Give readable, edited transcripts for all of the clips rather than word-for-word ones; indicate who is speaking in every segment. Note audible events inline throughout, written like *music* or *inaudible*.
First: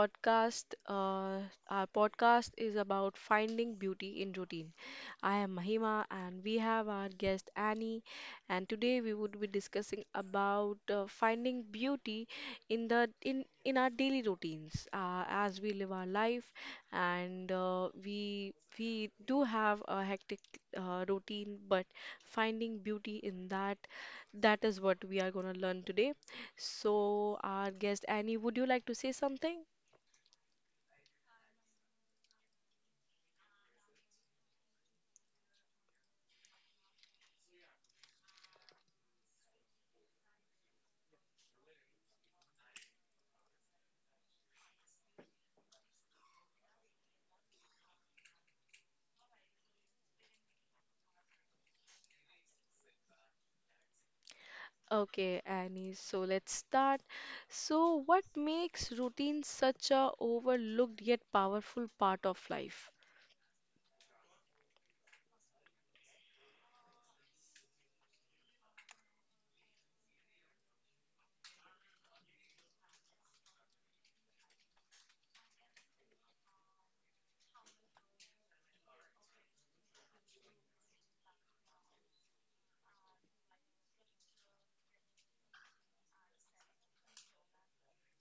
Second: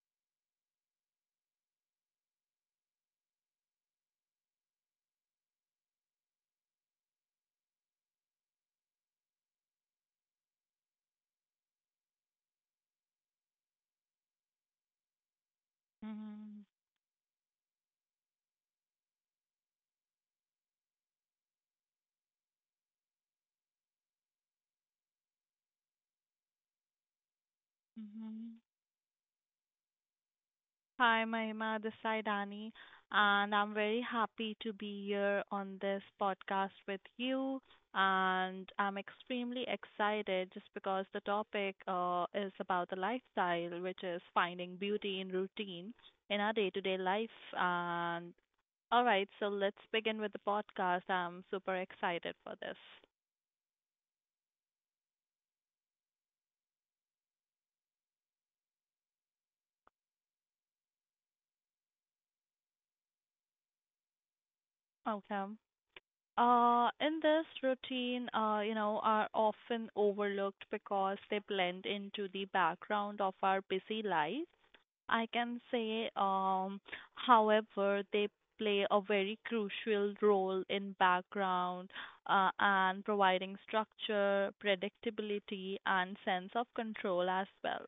Speaker 1: podcast. Our podcast is about finding beauty in routine. I am Mahima, and we have our guest Annie. And today we would be discussing about finding beauty in the in our daily routines as we live our life,
Speaker 2: Mhm,
Speaker 1: and we do have a hectic routine, but finding beauty in that is what we are going to learn today. So, our guest Annie, would you like to
Speaker 2: mhm.
Speaker 1: say something?
Speaker 2: Hi, Mahima. This side Ani, and I'm very happy to be here on this podcast with you. And I'm extremely excited just because the topic is about the lifestyle, which is finding beauty in routine in our day-to-day life. And all right, so let's begin with the podcast. I'm super excited for this.
Speaker 1: Okay, Annie, so let's start. So, what makes routine such a overlooked yet powerful part of life?
Speaker 2: Okay. In this routine, are often overlooked because they blend into the background of our busy lives. I can say, however, they play a very crucial role in background and providing structure, predictability, and sense of control as well.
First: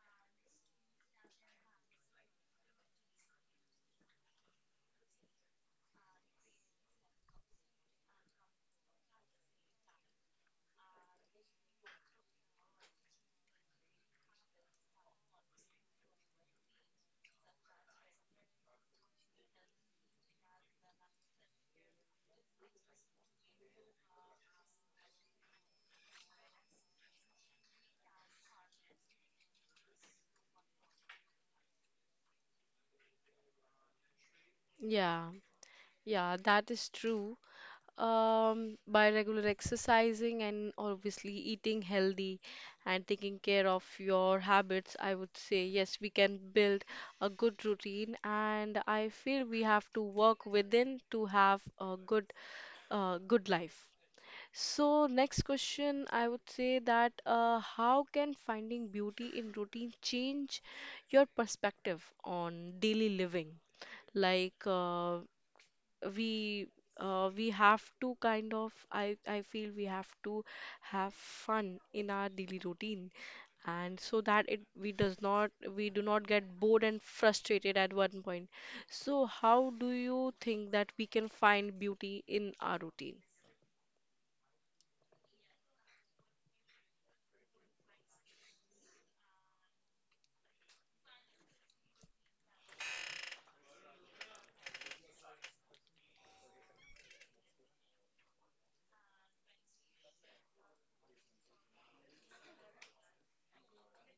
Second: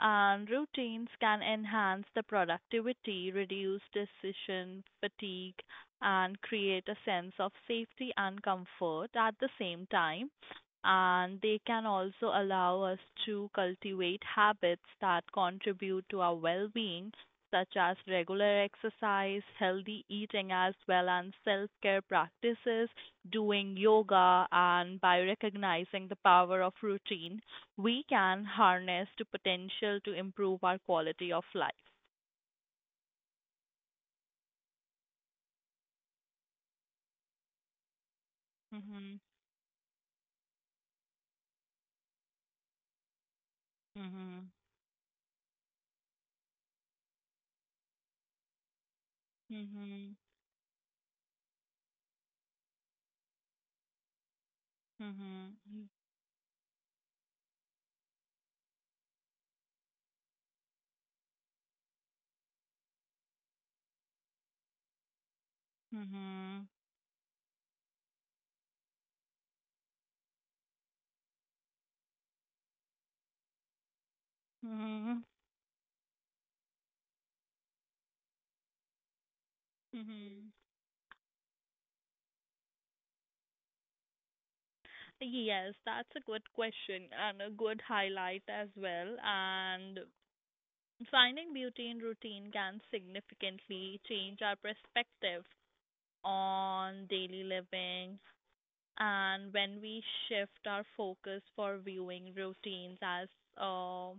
Speaker 2: And routines can enhance the productivity, reduce decision fatigue, and create a sense of safety and comfort at the same time. And they can also allow us to cultivate habits that contribute to our well being, such as regular exercise, healthy eating, as well as self care practices, doing yoga, and by recognizing the power of routine, we can harness the potential to improve our quality of life.
Speaker 1: Yeah, yeah, that is true. By
Speaker 2: Mhm.
Speaker 1: regular exercising and obviously eating healthy and taking care of your
Speaker 2: Mhm.
Speaker 1: habits, I would say yes, we can build a good routine, and I feel we have to
Speaker 2: Mhm.
Speaker 1: work within to have a good life. So, next
Speaker 2: Mhm.
Speaker 1: question, I would say that how can finding beauty in routine change your perspective on daily living? Like,
Speaker 2: Mhm.
Speaker 1: we we have to kind of I feel we have to have fun in our daily routine, and so that it we does
Speaker 2: Mhm.
Speaker 1: not we do not get bored and frustrated at one point. So, how do you
Speaker 2: Mhm.
Speaker 1: think that we can find beauty in our routine?
Speaker 2: Yes, that's a good question and a good highlight as well. And finding beauty in routine can significantly change our perspective on daily living. And when we shift our focus for viewing routines as uh,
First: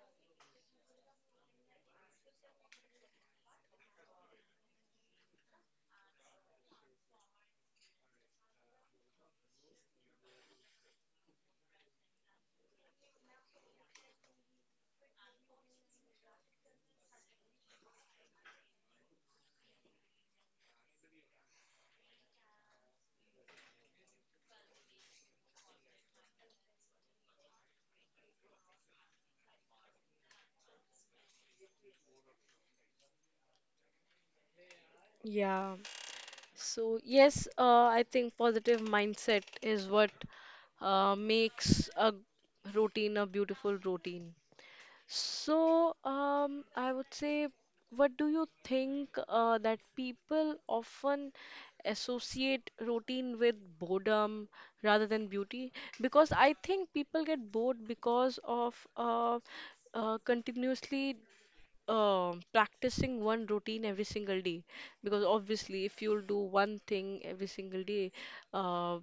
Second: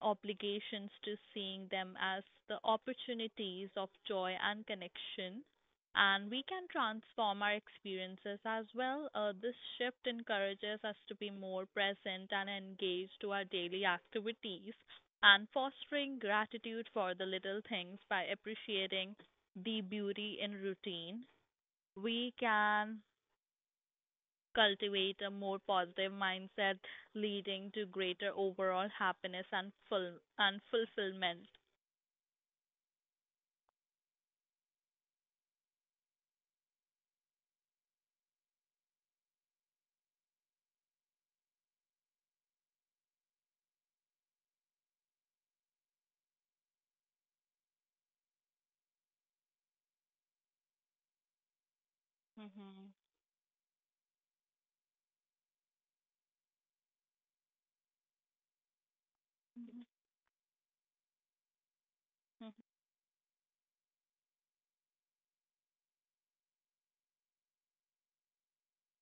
Speaker 2: obligations to seeing them as the opportunities of joy and connection and we can transform our experiences as well. This shift encourages us to be more present and engaged to our daily activities and fostering gratitude for the little things by appreciating the beauty in routine. We can cultivate a more positive mindset, leading to greater overall happiness and full and fulfillment.
Speaker 1: Yeah. So, yes, I think positive mindset is what makes a routine a beautiful routine. So, I would say, what do you think that people often associate
Speaker 2: Mhm.
Speaker 1: routine with boredom rather than beauty? Because I think people get bored because of continuously
Speaker 2: Mhm.
Speaker 1: practicing one routine every single day, because obviously if you'll do one thing every single day uh,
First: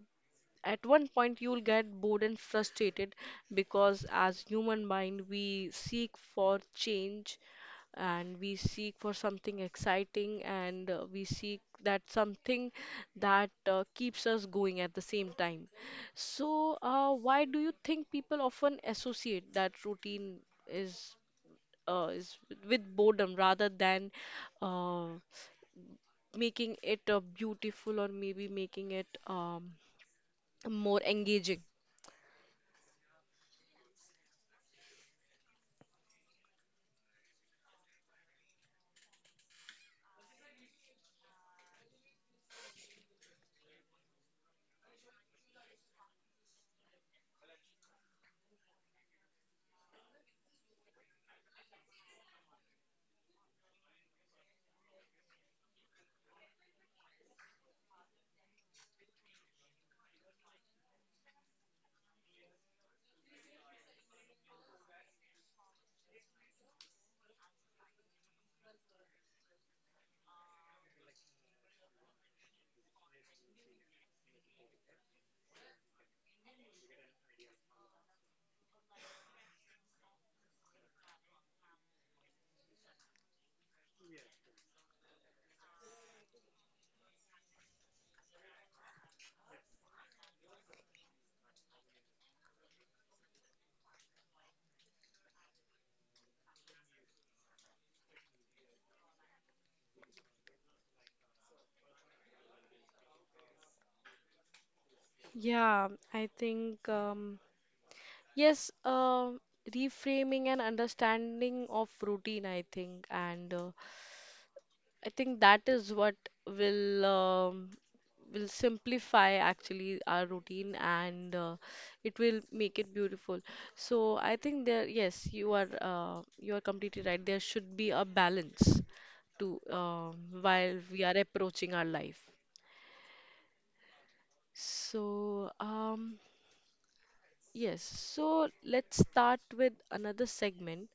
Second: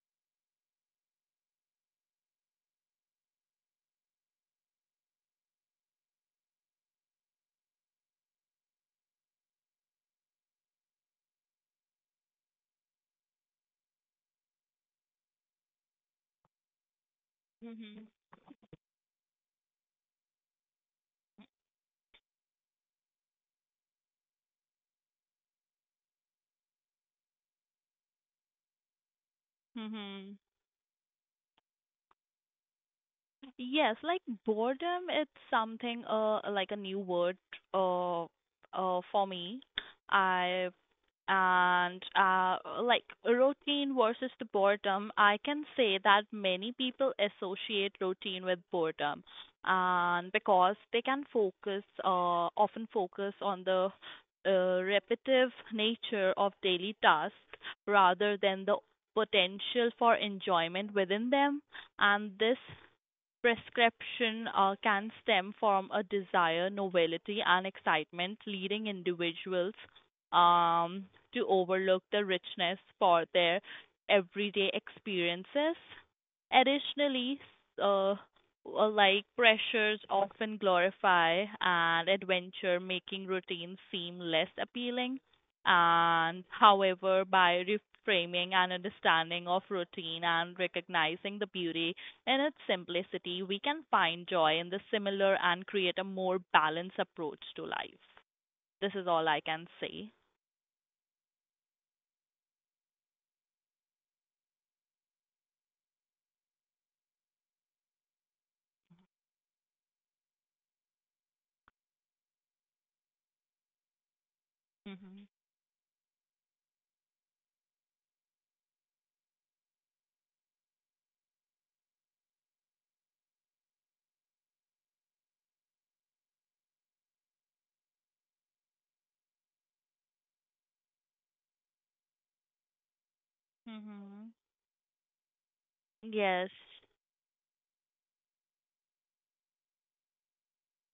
Speaker 1: at one point you'll get bored and frustrated, because as human mind we seek for change, and we seek for something exciting, and we seek that something that keeps us going at the same time. So why do you
Speaker 2: Mhm.
Speaker 1: think people often associate that routine is is with boredom rather than uh, making it beautiful, or maybe making it
Speaker 2: Mhm.
Speaker 1: more engaging?
Speaker 2: Yes, like boredom, it's something like a new word for me. I and like routine versus the boredom, I can say that many people associate routine with boredom and because they can focus often focus on the repetitive nature of daily tasks rather than the potential for enjoyment within them and this prescription can stem from a desire, novelty, and excitement, leading individuals um, to overlook the richness for their everyday experiences. Additionally, uh, like pressures often glorify and adventure, making routines seem less appealing. And however, by reframing and understanding of routine and recognizing the beauty in its simplicity, we can find joy in the similar and create a more balanced approach to life. This is all I can say.
Speaker 1: Yeah, I think yes, reframing and understanding of routine, I think, and I
Speaker 2: Mhm.
Speaker 1: think that is what will um, will simplify actually our routine, and it will make it beautiful. So I think there, yes, you are completely right. There should be a balance to while we are approaching our life.
Speaker 2: Mhm.
Speaker 1: So,
Speaker 2: Yes.
Speaker 1: yes, so let's start with another segment.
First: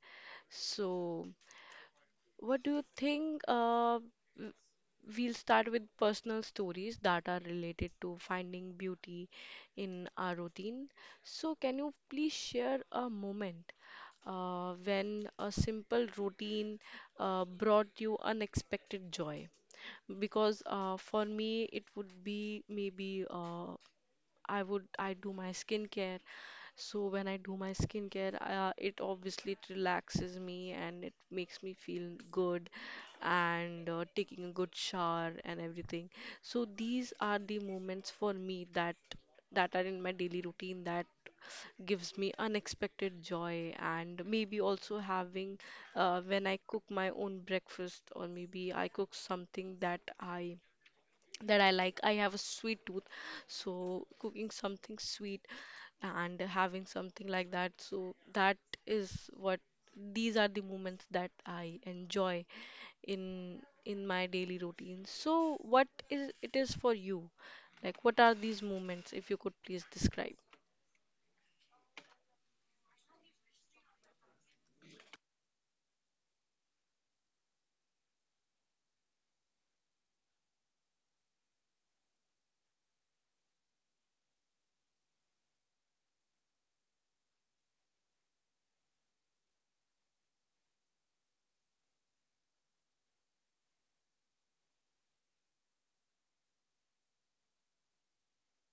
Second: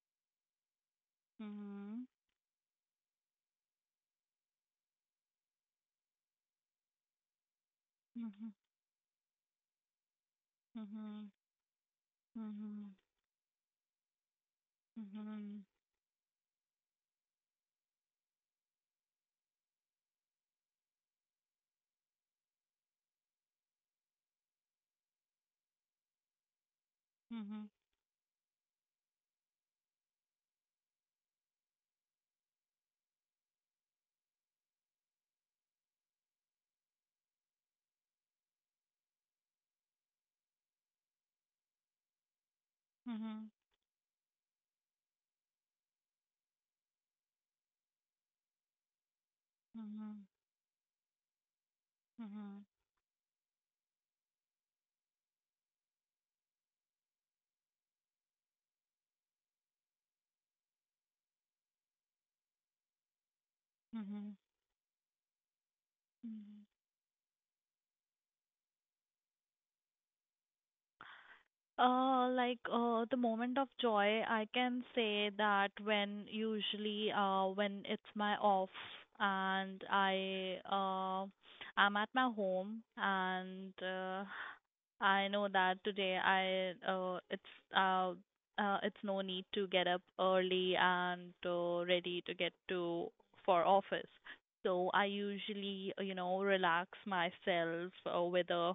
Speaker 1: So,
Speaker 2: Mhm.
Speaker 1: what do you think? W- we'll start with personal stories that are related to
Speaker 2: Mhm.
Speaker 1: finding beauty in our routine.
Speaker 2: Mhm.
Speaker 1: So, can you please share
Speaker 2: Mhm.
Speaker 1: a moment when a
Speaker 2: Mhm.
Speaker 1: simple routine brought you unexpected joy? Because for me, it would be maybe I do my skincare. So when I do
Speaker 2: Mhm.
Speaker 1: my skincare, it obviously it relaxes me and it makes me feel good, and taking a good shower and everything. So these are the moments for me that that are in my daily routine that gives me unexpected
Speaker 2: Mhm.
Speaker 1: joy, and maybe also having when I cook my own breakfast, or maybe I cook something that
Speaker 2: Mhm.
Speaker 1: I that I like. I have a
Speaker 2: Mhm.
Speaker 1: sweet tooth, so cooking something sweet and having something like that. So that is what These are the moments that I enjoy in my
Speaker 2: Mhm.
Speaker 1: daily routine. So what is it
Speaker 2: Mhm.
Speaker 1: is for you? Like, what are these moments, if you could please describe?
Speaker 2: Like the moment of joy, I can say that when usually when it's my off and I'm at my home and I know that today I it's no need to get up early and ready to get to for office. So I usually relax myself with a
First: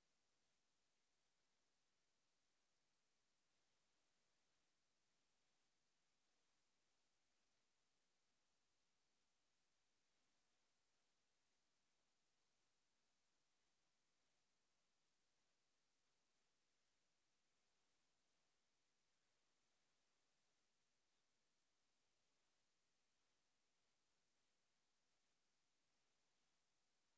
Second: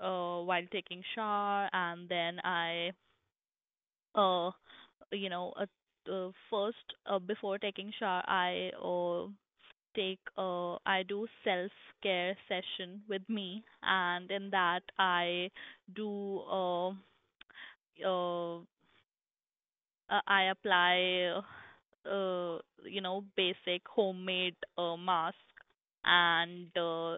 Speaker 2: while taking shower and then I uh you know first before taking shower I do self care session with me and in that do uh, uh I apply uh basic homemade mask and uh,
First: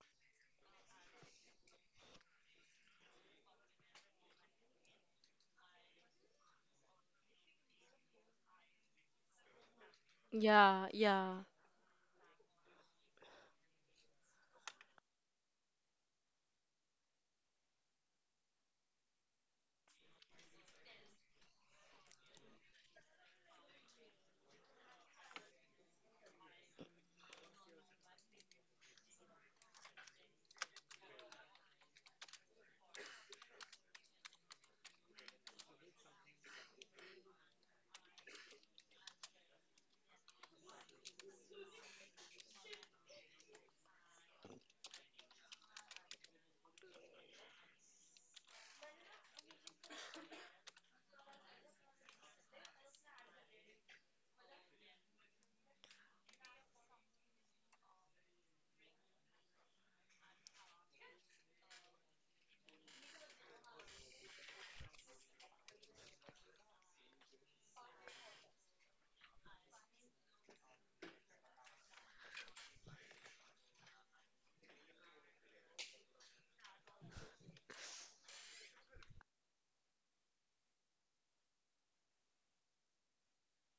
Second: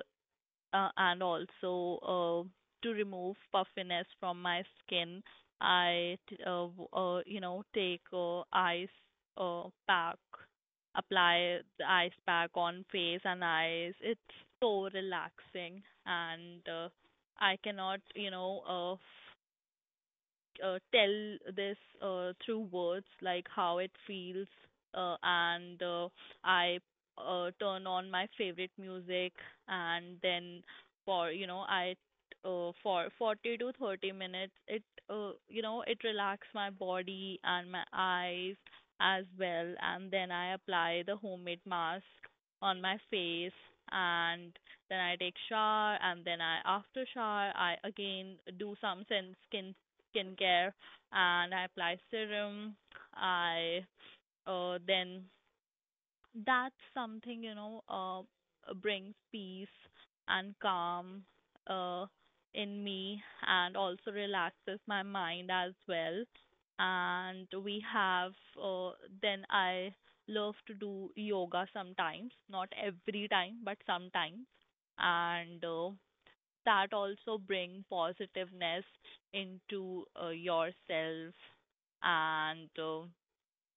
Speaker 2: and also to remove puffiness from my skin, I take ice pack,
Speaker 1: Yeah, yeah.
Speaker 2: apply the ice pack on face and eyes. It's so relaxing, and I cannot you know uh, uh, tell this through words, like how it feels, and I turn on my favorite music, and then for you know I for 40 to 30 minutes it you know it relax my body and my eyes as well, and then I apply the homemade mask on my face and then I take shower and then I after shower I again do some skincare and I apply serum. I then that's something brings peace and calm uh, in me and also relaxes my mind as well. And we have uh, then I love to do yoga sometimes, not every time, but sometimes. And that also bring positiveness into yourself and uh,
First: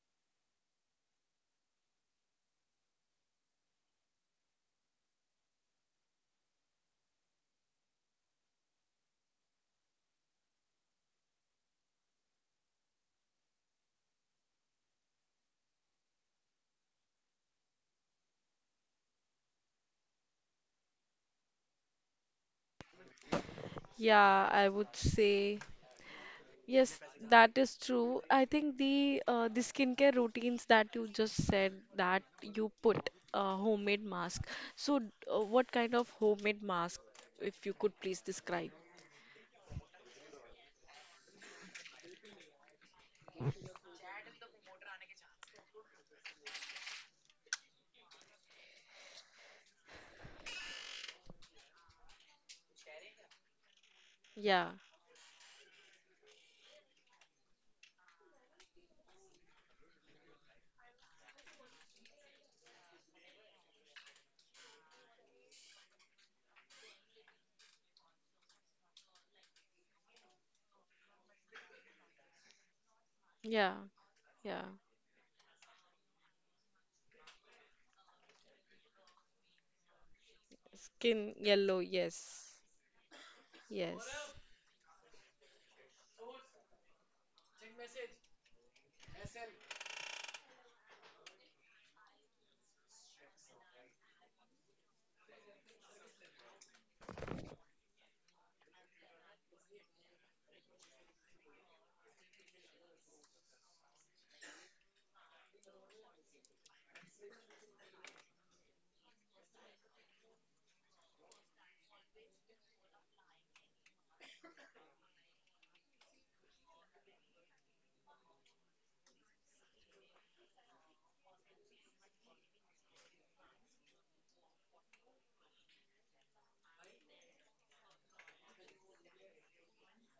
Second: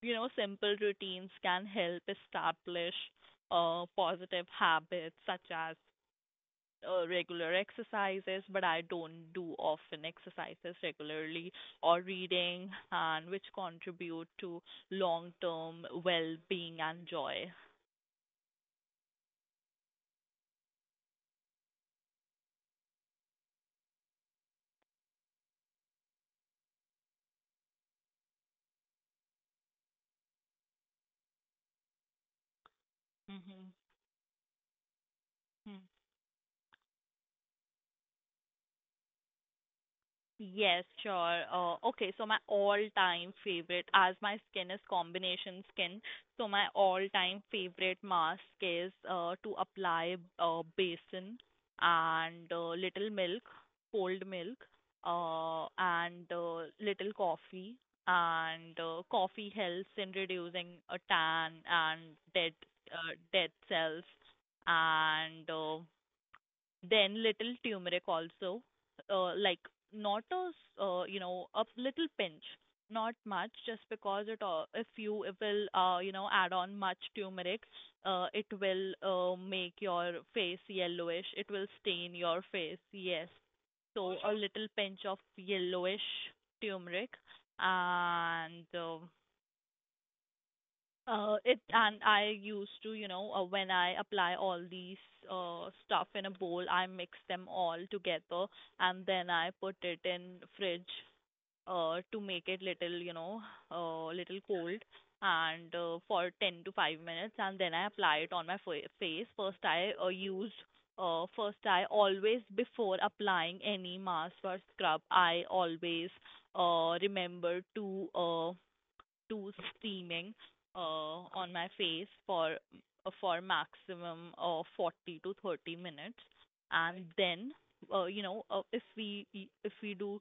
Speaker 2: you know simple routines can help establish positive habits such as regular exercises but I don't do often exercises regularly or reading and which contribute to long term well being and joy.
Speaker 1: Yeah, I would say. Yes, that is true. I think the skincare routines that you just said, that you put
Speaker 2: Mhm.
Speaker 1: homemade mask. So, what kind of homemade mask, if you could please describe?
Speaker 2: Yes, sure. Okay, so my all-time favorite, as my skin is combination skin, so my all-time favorite mask is to apply basin and little milk, cold milk,
Speaker 1: Yeah,
Speaker 2: and little coffee. And coffee helps in reducing a tan and dead dead cells. And then little turmeric also, like not a s- you know a little pinch, not much,
Speaker 1: yeah,
Speaker 2: just because it
Speaker 1: yeah.
Speaker 2: if you it will add on much turmeric, it will make your face yellowish.
Speaker 1: Skin
Speaker 2: It will
Speaker 1: yellow,
Speaker 2: stain your
Speaker 1: yes,
Speaker 2: face. Yes,
Speaker 1: yes,
Speaker 2: so a little pinch of yellowish turmeric and. It and I used to, when I apply all these stuff in a bowl, I mix them all together and then I put it in fridge to make it little, little cold and for 10 to 5 minutes and then I apply it on my face. First I always before applying any mask or scrub, I always remember to to steaming on my face for for maximum 40 to 30 minutes, and then if we do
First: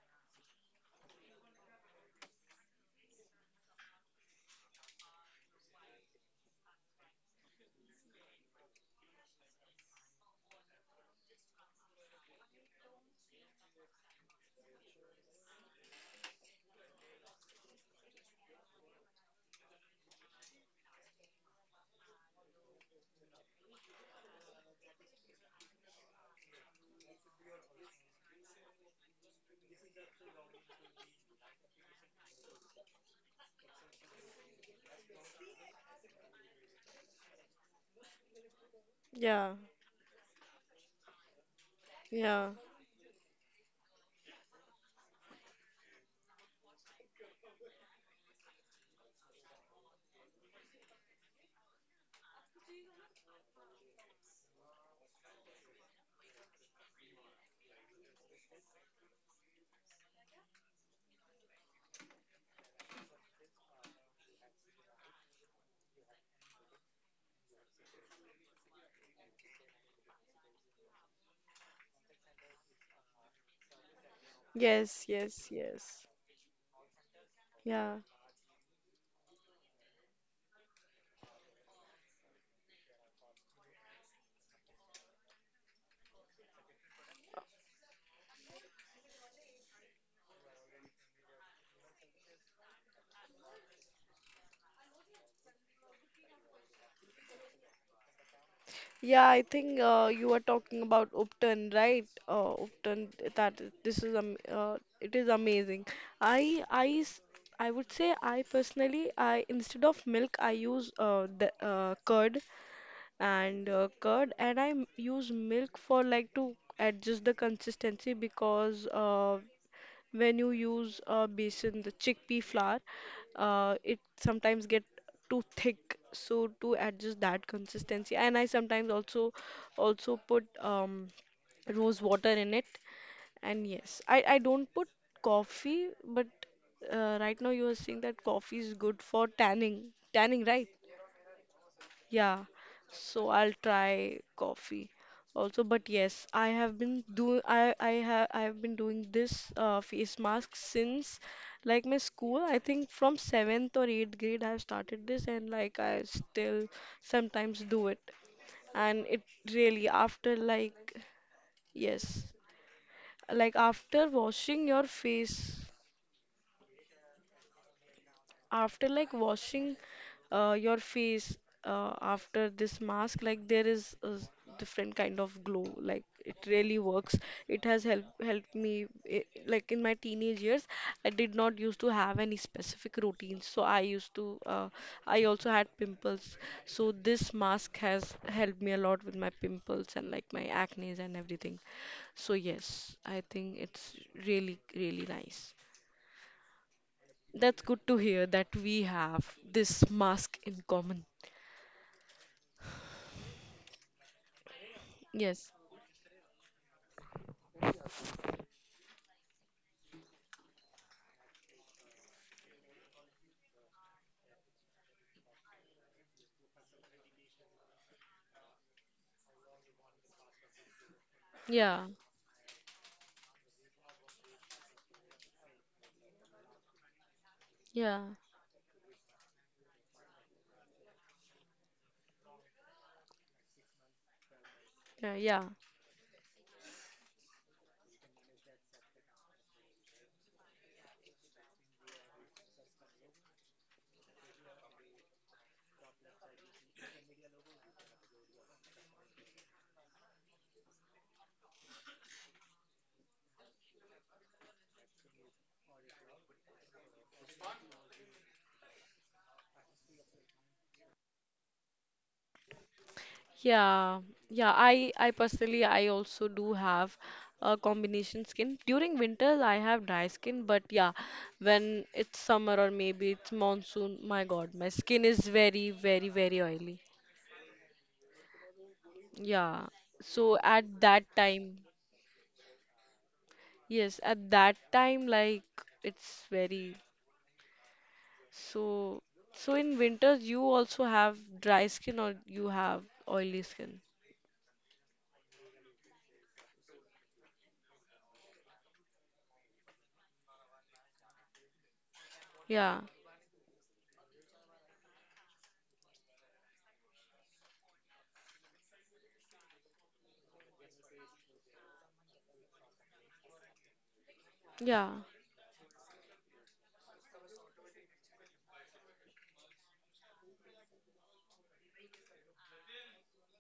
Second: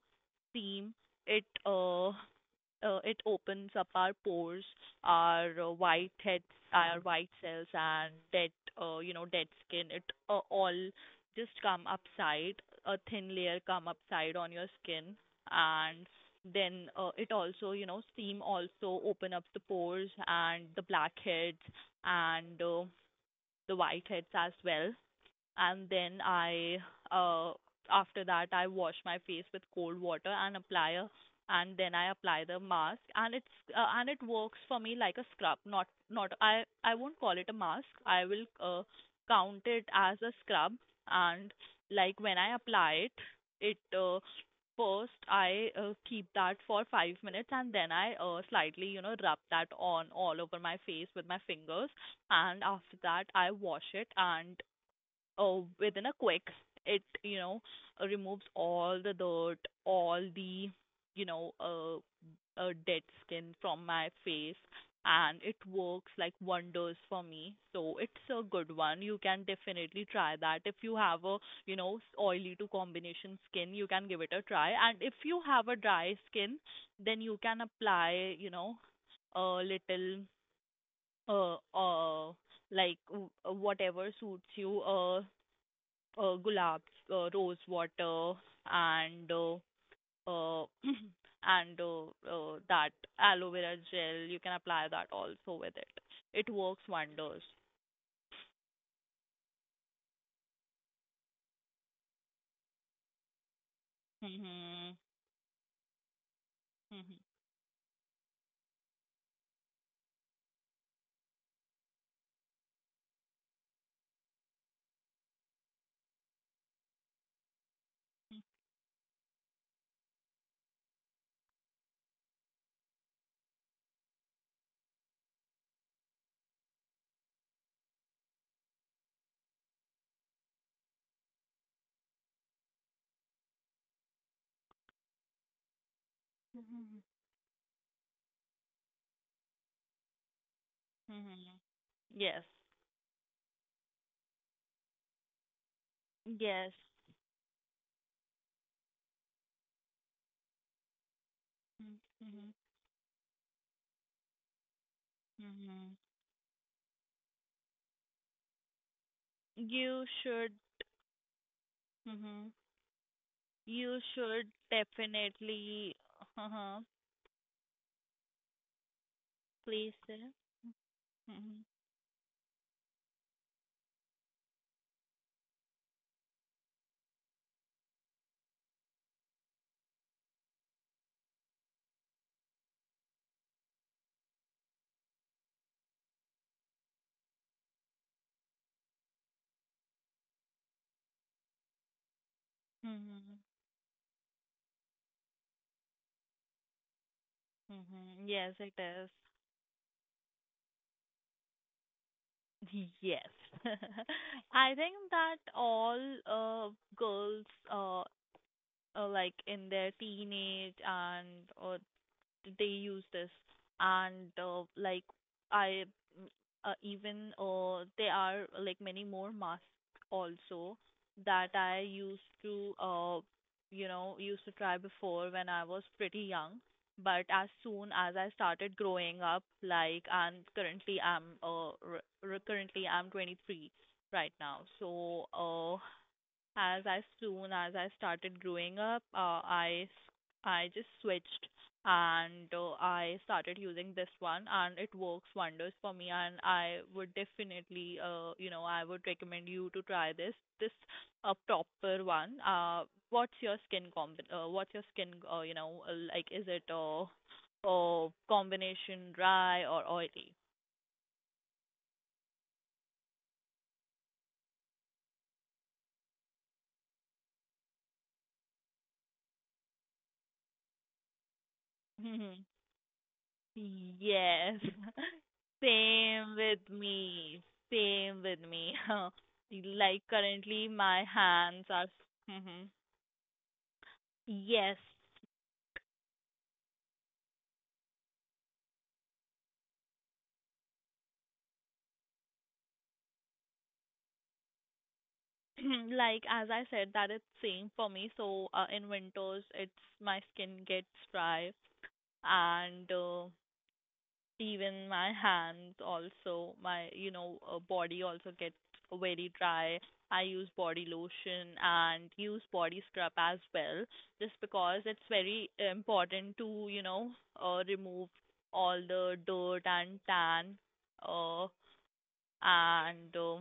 Speaker 2: steam, it uh, it opens up our pores, our white head, our white cells, and dead skin. It all just come upside, a thin layer come upside on your skin, and then it also, steam also open up the pores and the blackheads and the whiteheads as well and then I uh after that I wash my face with cold water and then I apply the mask and it works for me like a scrub not I won't call it a mask I will
Speaker 1: yeah,
Speaker 2: count it as a scrub and like when
Speaker 1: yeah,
Speaker 2: I apply it. First I keep that for 5 minutes and then I slightly rub that on all over my face with my fingers and after that I wash it and within a quick. It, removes all the dirt, all the, you know, uh, dead skin from my face, and it works like wonders for me. So it's a good one. You can definitely try that. If you have a, oily to combination skin, you can give it a try. And
Speaker 1: yes,
Speaker 2: if you
Speaker 1: yes,
Speaker 2: have a
Speaker 1: yes,
Speaker 2: dry skin, then you can
Speaker 1: yeah.
Speaker 2: apply, a little uh uh like whatever suits you gulabs, rose water, and uh, *clears throat* and that aloe vera gel. You can apply that also with it. It works wonders.
Speaker 1: Yeah, I think you are talking about Upton, right? Upton, that this is
Speaker 2: Mhm.
Speaker 1: it is amazing. I I s-
Speaker 2: Mhm.
Speaker 1: I would say, I personally I instead of milk I use the curd, and curd, and I use milk for, like, to adjust the consistency, because when you use a besan, the chickpea flour, it sometimes get too thick, so to adjust that consistency. And I sometimes also put rose water in it. And yes, I don't put coffee, but
Speaker 2: Mhm.
Speaker 1: right now you are saying that coffee is good for tanning, right?
Speaker 2: Mhm. Yes.
Speaker 1: Yeah, so I'll try coffee also. But yes, I
Speaker 2: Yes.
Speaker 1: have been do I have been doing this face mask since, like, my school.
Speaker 2: Mhm.
Speaker 1: I think from seventh or eighth grade I have started this, and like
Speaker 2: Mhm.
Speaker 1: I still sometimes do it. And it really,
Speaker 2: You
Speaker 1: after,
Speaker 2: should.
Speaker 1: like, yes,
Speaker 2: Mhm.
Speaker 1: like
Speaker 2: You
Speaker 1: after
Speaker 2: should
Speaker 1: washing your face.
Speaker 2: definitely. Uh-huh.
Speaker 1: After, like,
Speaker 2: Please.
Speaker 1: washing
Speaker 2: Sir.
Speaker 1: your
Speaker 2: Mhm.
Speaker 1: face, after this mask, like, there is a different kind of glow. Like, it really works, it has helped me. I, like, in my teenage years, I did not used to have any specific routines, so I used to I also had pimples, so this mask has helped me a lot with my pimples and, like, my acnes and everything. So yes, I
Speaker 2: Mhm.
Speaker 1: think it's really really nice. That's good
Speaker 2: Mhm.
Speaker 1: to
Speaker 2: Yes,
Speaker 1: hear
Speaker 2: it
Speaker 1: that
Speaker 2: is.
Speaker 1: we have this mask in common.
Speaker 2: Yes. *laughs* I think that
Speaker 1: Yes.
Speaker 2: all uh, girls uh, like in their teenage and uh, they use this and like i mm, even there are like many more masks also that i
Speaker 1: Yeah.
Speaker 2: used to uh, you know used to try before when I was pretty young but as soon
Speaker 1: Yeah.
Speaker 2: as I started growing up like and currently I'm 23 right now
Speaker 1: Yeah.
Speaker 2: so
Speaker 1: Yeah.
Speaker 2: as I soon as I started growing up, I just switched and I started using this one and it works wonders for me and I would definitely I would recommend you to try this a proper one. What's your skin like is it combination dry or oily?
Speaker 1: Yeah. Yeah. I personally I also do have a combination skin. During winters I have dry skin, but yeah, when it's summer
Speaker 2: *laughs*
Speaker 1: or maybe it's monsoon, my God,
Speaker 2: Yes,
Speaker 1: my skin is
Speaker 2: *laughs*
Speaker 1: very, very,
Speaker 2: same
Speaker 1: very
Speaker 2: with
Speaker 1: oily.
Speaker 2: me. Same with me. *laughs*
Speaker 1: Yeah.
Speaker 2: Like
Speaker 1: So at
Speaker 2: currently,
Speaker 1: that
Speaker 2: my
Speaker 1: time,
Speaker 2: hands are. Hmm.
Speaker 1: yes, at that
Speaker 2: Yes,
Speaker 1: time, like, it's very. So, so, in winters you also have dry skin, or you have oily skin?
Speaker 2: *clears throat* like as I said, that it's same for me. So in winters, it's my skin gets dry,
Speaker 1: Yeah,
Speaker 2: and even my hands also my body also gets very dry. I use body lotion and use body scrub as well just because
Speaker 1: yeah,
Speaker 2: it's very important to remove all the dirt and tan uh, and uh,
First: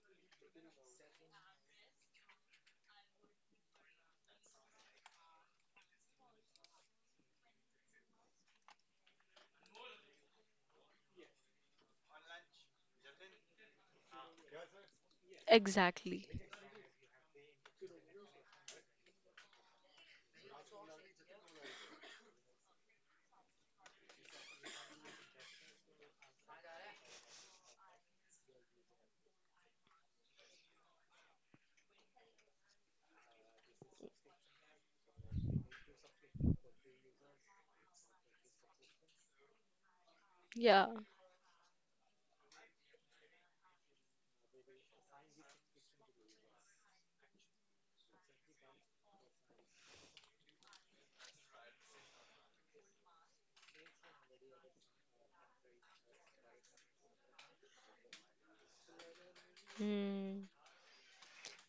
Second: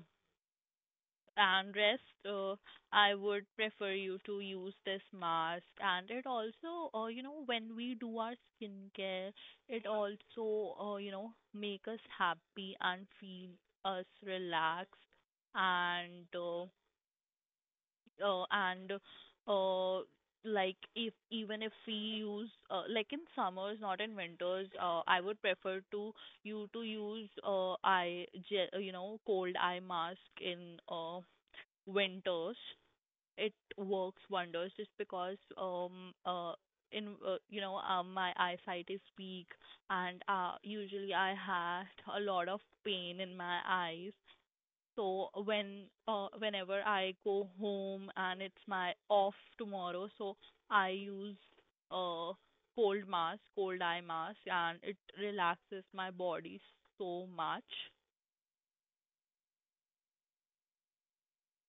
Speaker 2: and rest uh, I would prefer you to use this mask, and it also, when we do our skincare, it also, make us happy and feel us relaxed. and
Speaker 1: exactly.
Speaker 2: uh, uh, and uh, like if even if we use, like in summers, not in winters, I would prefer to you to use eye gel, you know, cold eye mask in winters. It works wonders just because in you know my eyesight is weak, and
Speaker 1: Yeah.
Speaker 2: usually I had a lot of pain in my eyes. So whenever I go home and it's my off tomorrow, so I use uh cold eye mask and it relaxes my body so much.
Speaker 1: Hmm.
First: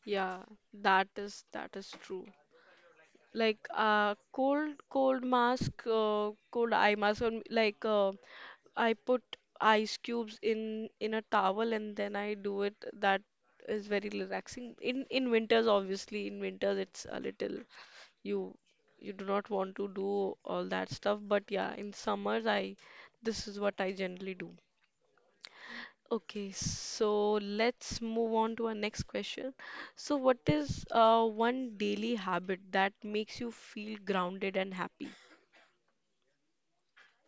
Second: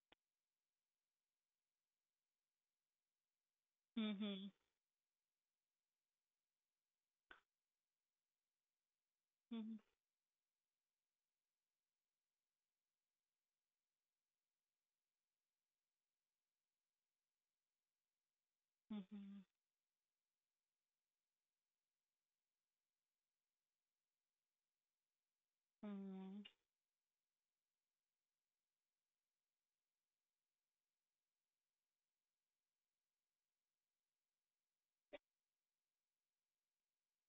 Speaker 1: Yeah, that is true. Like,
Speaker 2: Mhm.
Speaker 1: cold mask, cold eye mask on, like, I put
Speaker 2: Mhm.
Speaker 1: ice cubes in a towel and then I do it. That is very relaxing. In winters, obviously, in winters it's a little, you you do
Speaker 2: Mhm.
Speaker 1: not want to do all that stuff, but yeah, in summers, I this is what I generally do.
Speaker 2: Mhm.
Speaker 1: Okay, so let's move on to our next question. So what is one daily habit that makes you feel grounded and happy?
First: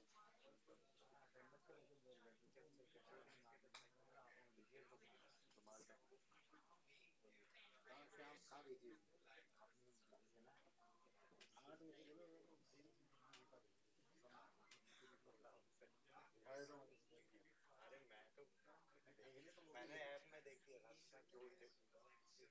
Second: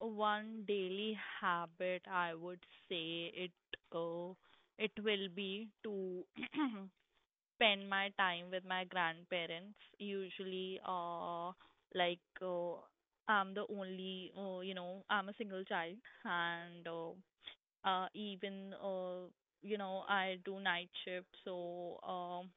Speaker 2: One daily habit I would say uh, it will be to *clears throat* spend my time with my grandparents. Usually, like uh, I'm the only, I'm a single child, and even you know I do night shift, so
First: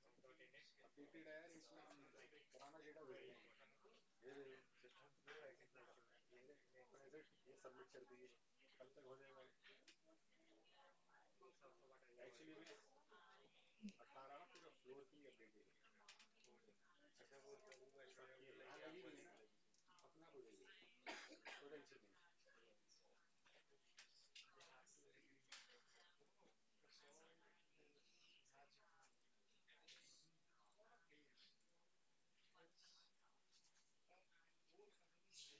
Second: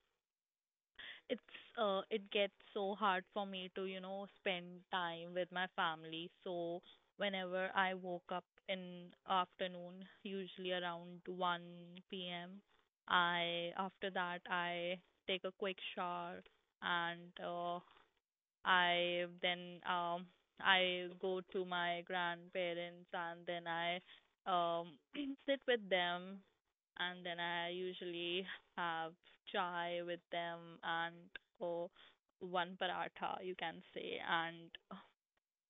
Speaker 2: it's it gets so hard for me to, you know, spend time with my family. So whenever I woke up in afternoon usually around 1 p.m., I after that I take a quick shower, and I then um I go to my grandparents, and then I um *clears throat* sit with them, and then I usually have chai with them, and or one paratha you can say. And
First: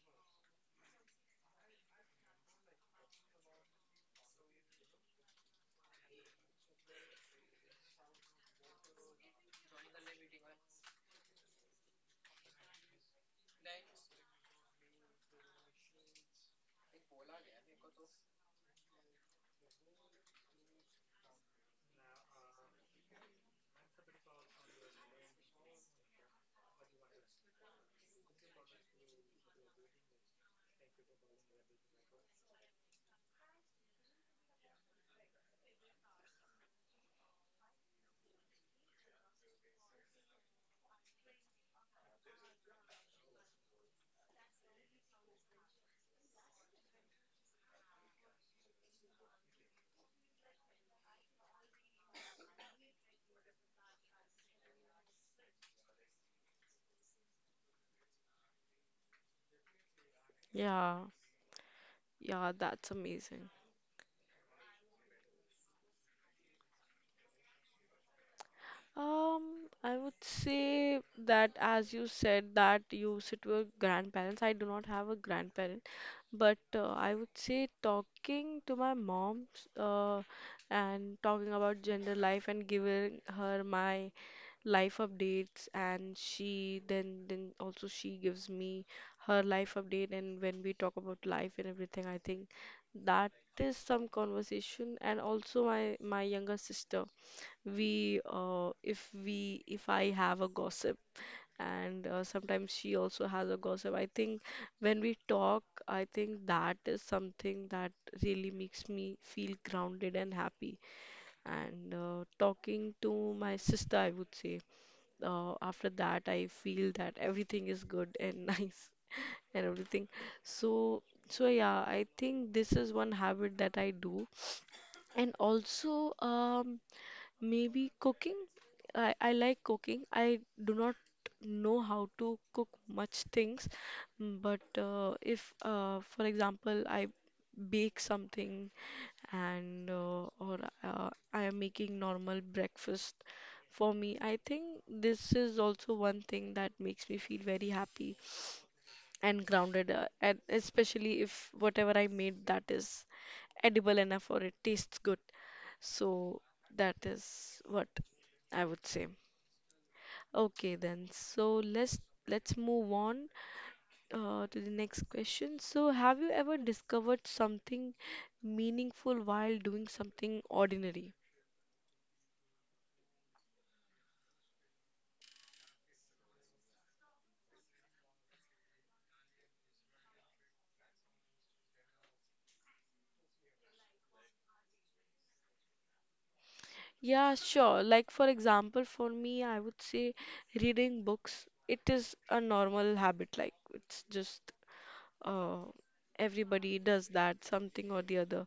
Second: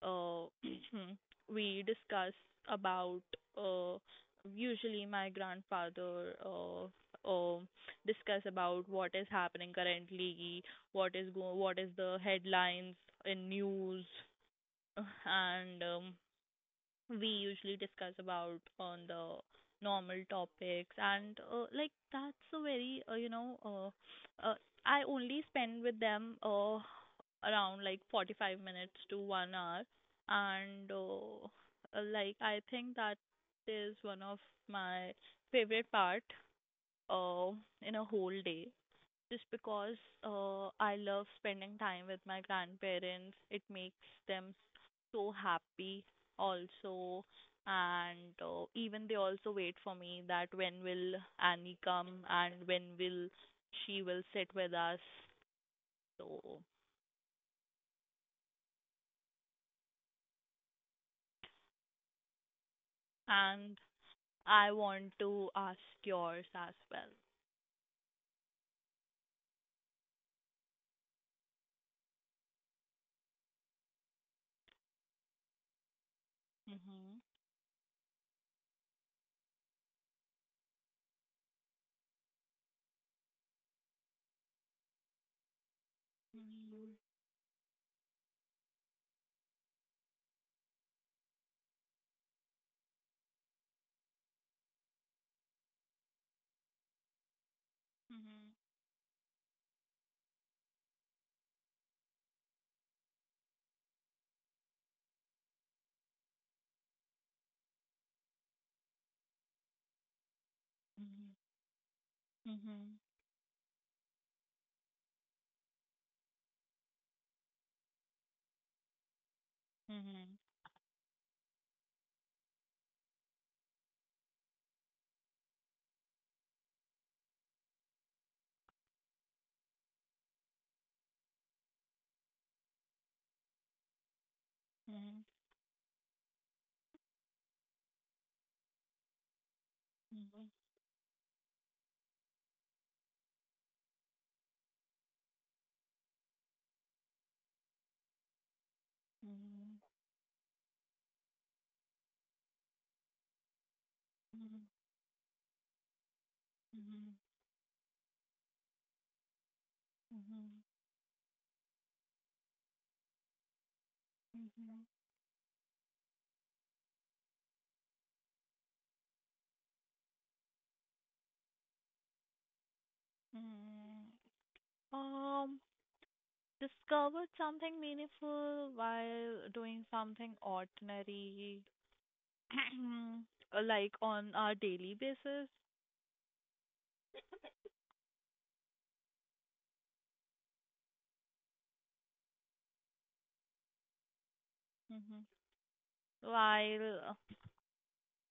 Speaker 2: uh, *clears throat* we discuss about, uh, usually my grandfather, uh, discuss about what is happening currently, what is the headlines in news, *laughs* and we usually discuss about on the normal topics. And like that's a very you know I only spend with them around like 45 minutes to 1 hour. And uh, uh, like i think that is one of my favorite part uh, in a whole day, just because, I love spending time with my grandparents. It makes them so happy also, and even they also wait for me that when will Annie come and when will she will sit with us. So.
Speaker 1: Yeah, yeah, that's amazing.
Speaker 2: And I want to ask yours as well.
Speaker 1: I would say that, as you said that you sit with grandparents, I do not have a grandparent, but I
Speaker 2: Mhm.
Speaker 1: would say talking to my mom, uh, and talking about gender life, and giving her my life updates, and she
Speaker 2: Mhm.
Speaker 1: then also she gives me her life update. And when we talk about life and everything, I think that is some conversation. And also, my younger sister, we, if I have a gossip, and sometimes she also has a gossip, I think when we talk, I think that is something that really makes me feel grounded and happy.
Speaker 2: Mhm.
Speaker 1: And talking
Speaker 2: Mhm.
Speaker 1: to my sister, I would say, after that I feel that everything is good and *laughs* nice and everything.
Speaker 2: Mhm.
Speaker 1: So yeah, I think this is one habit that I do. And also, maybe cooking. I like cooking. I do not know how to cook much things, but
Speaker 2: Mhm.
Speaker 1: if, for example, I bake something, and or I am making normal breakfast for me, I think this is also one thing that makes me feel very happy and
Speaker 2: Mhm.
Speaker 1: grounded,
Speaker 2: Mhm.
Speaker 1: and especially if whatever I made that is edible enough or it
Speaker 2: Mhm.
Speaker 1: tastes good. So that
Speaker 2: Mhm.
Speaker 1: is what I would say.
Speaker 2: Mhm.
Speaker 1: Okay
Speaker 2: Mhm.
Speaker 1: then. So let's move on to the next
Speaker 2: Mhm.
Speaker 1: question. So have you ever discovered something meaningful while doing something ordinary?
Speaker 2: Mm. Um, discovered something meaningful while doing something ordinary, *clears throat* like on a daily basis.
Speaker 1: Yeah, sure. Like, for example, for me, I would say reading books. It is a normal habit, like it's just
Speaker 2: Mm-hmm.
Speaker 1: uh, everybody does
Speaker 2: While.
Speaker 1: that something or the other.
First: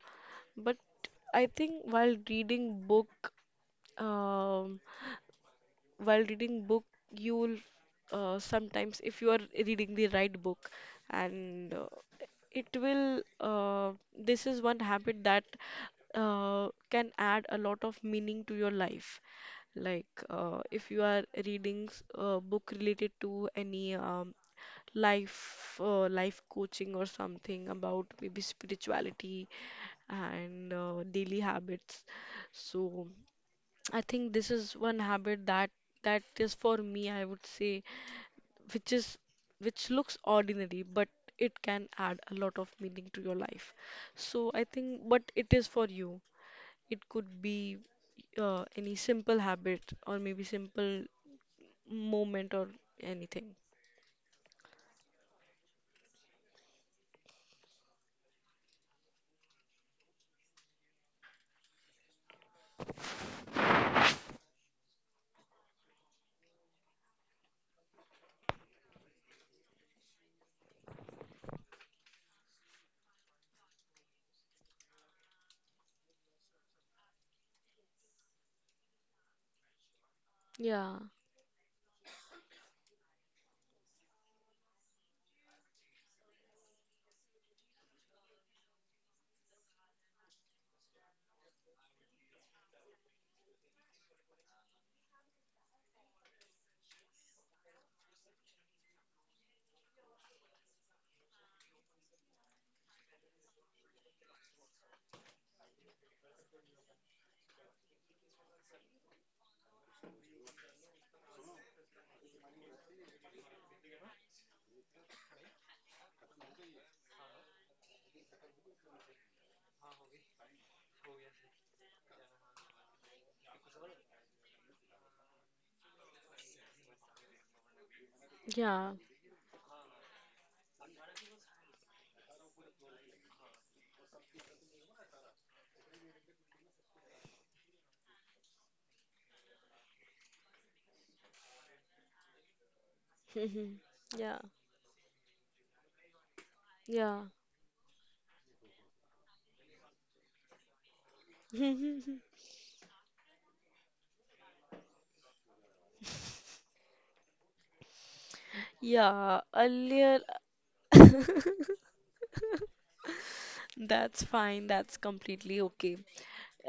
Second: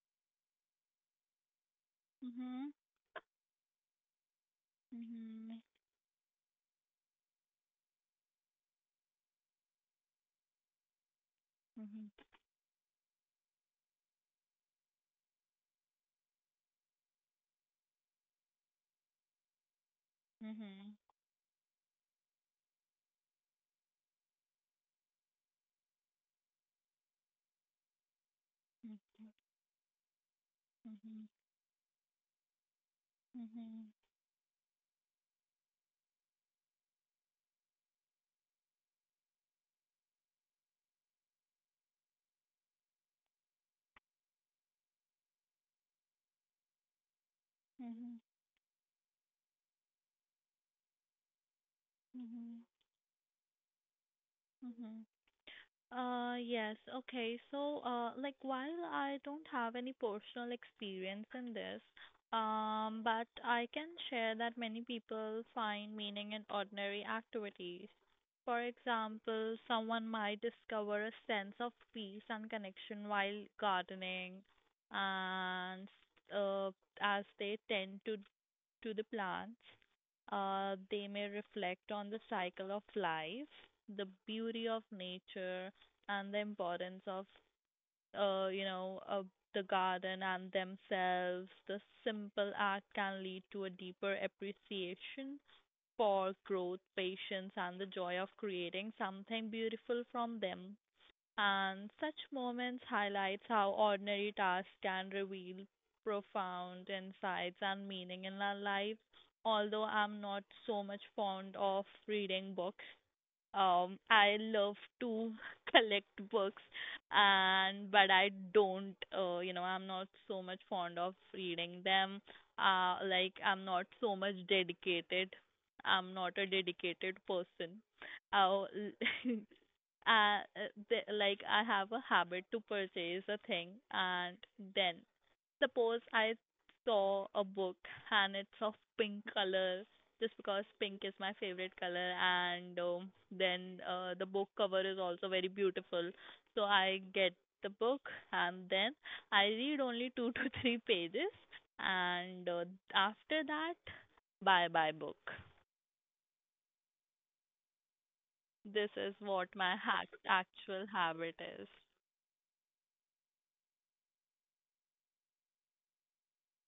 Speaker 1: But I think
Speaker 2: Mhm.
Speaker 1: um,
Speaker 2: Mhm.
Speaker 1: while reading book you'll sometimes, if you are reading the right book, and
Speaker 2: Mhm.
Speaker 1: it will this is one habit that can add a lot of meaning to your life. Like, if
Speaker 2: Mhm.
Speaker 1: you are reading a book related to any life coaching, or something about maybe spirituality and
Speaker 2: Mhm.
Speaker 1: daily habits. So
Speaker 2: Mhm.
Speaker 1: I think this is one habit that is for me, I would say, which is which looks ordinary, but it can add a lot of meaning to your life. So I think what it is for you, it could be
Speaker 2: Mhm.
Speaker 1: any simple habit, or maybe simple
Speaker 2: Mhm.
Speaker 1: moment,
Speaker 2: Mhm.
Speaker 1: or anything.
Speaker 2: Mhm. Yes, okay. So, while I don't have any personal experience in this, but I can share that many people find meaning in ordinary activities. For example, someone might discover a sense of peace and connection while gardening, and uh, as they tend to the plants. They
Speaker 1: Yeah,
Speaker 2: may reflect on the cycle of life, the beauty of nature, and the importance of, you know, of the garden and themselves. The simple act can lead to a deeper appreciation for growth, patience, and the joy of creating something beautiful from them. And such moments highlights how ordinary tasks can reveal profound insights and meaning in our lives. Although I'm not so much fond of reading books, I love to *laughs* collect books, and but I don't, you know, I'm not so much fond of reading them. Like I'm not so much dedicated. I'm not a dedicated person. I
Speaker 1: yeah,
Speaker 2: *laughs* uh, the, like I have a habit to purchase a thing, and then suppose I saw a book and it's of pink color just because pink is my favorite color. And
Speaker 1: *laughs*
Speaker 2: then The
Speaker 1: yeah,
Speaker 2: book cover is also very beautiful, so I
Speaker 1: yeah.
Speaker 2: get the book, and then I read only 2 to *laughs* 3 pages, and after that, bye bye book. This is
Speaker 1: Yeah,
Speaker 2: what my hack,
Speaker 1: earlier
Speaker 2: Actual habit is.
Speaker 1: that's fine. That's completely okay.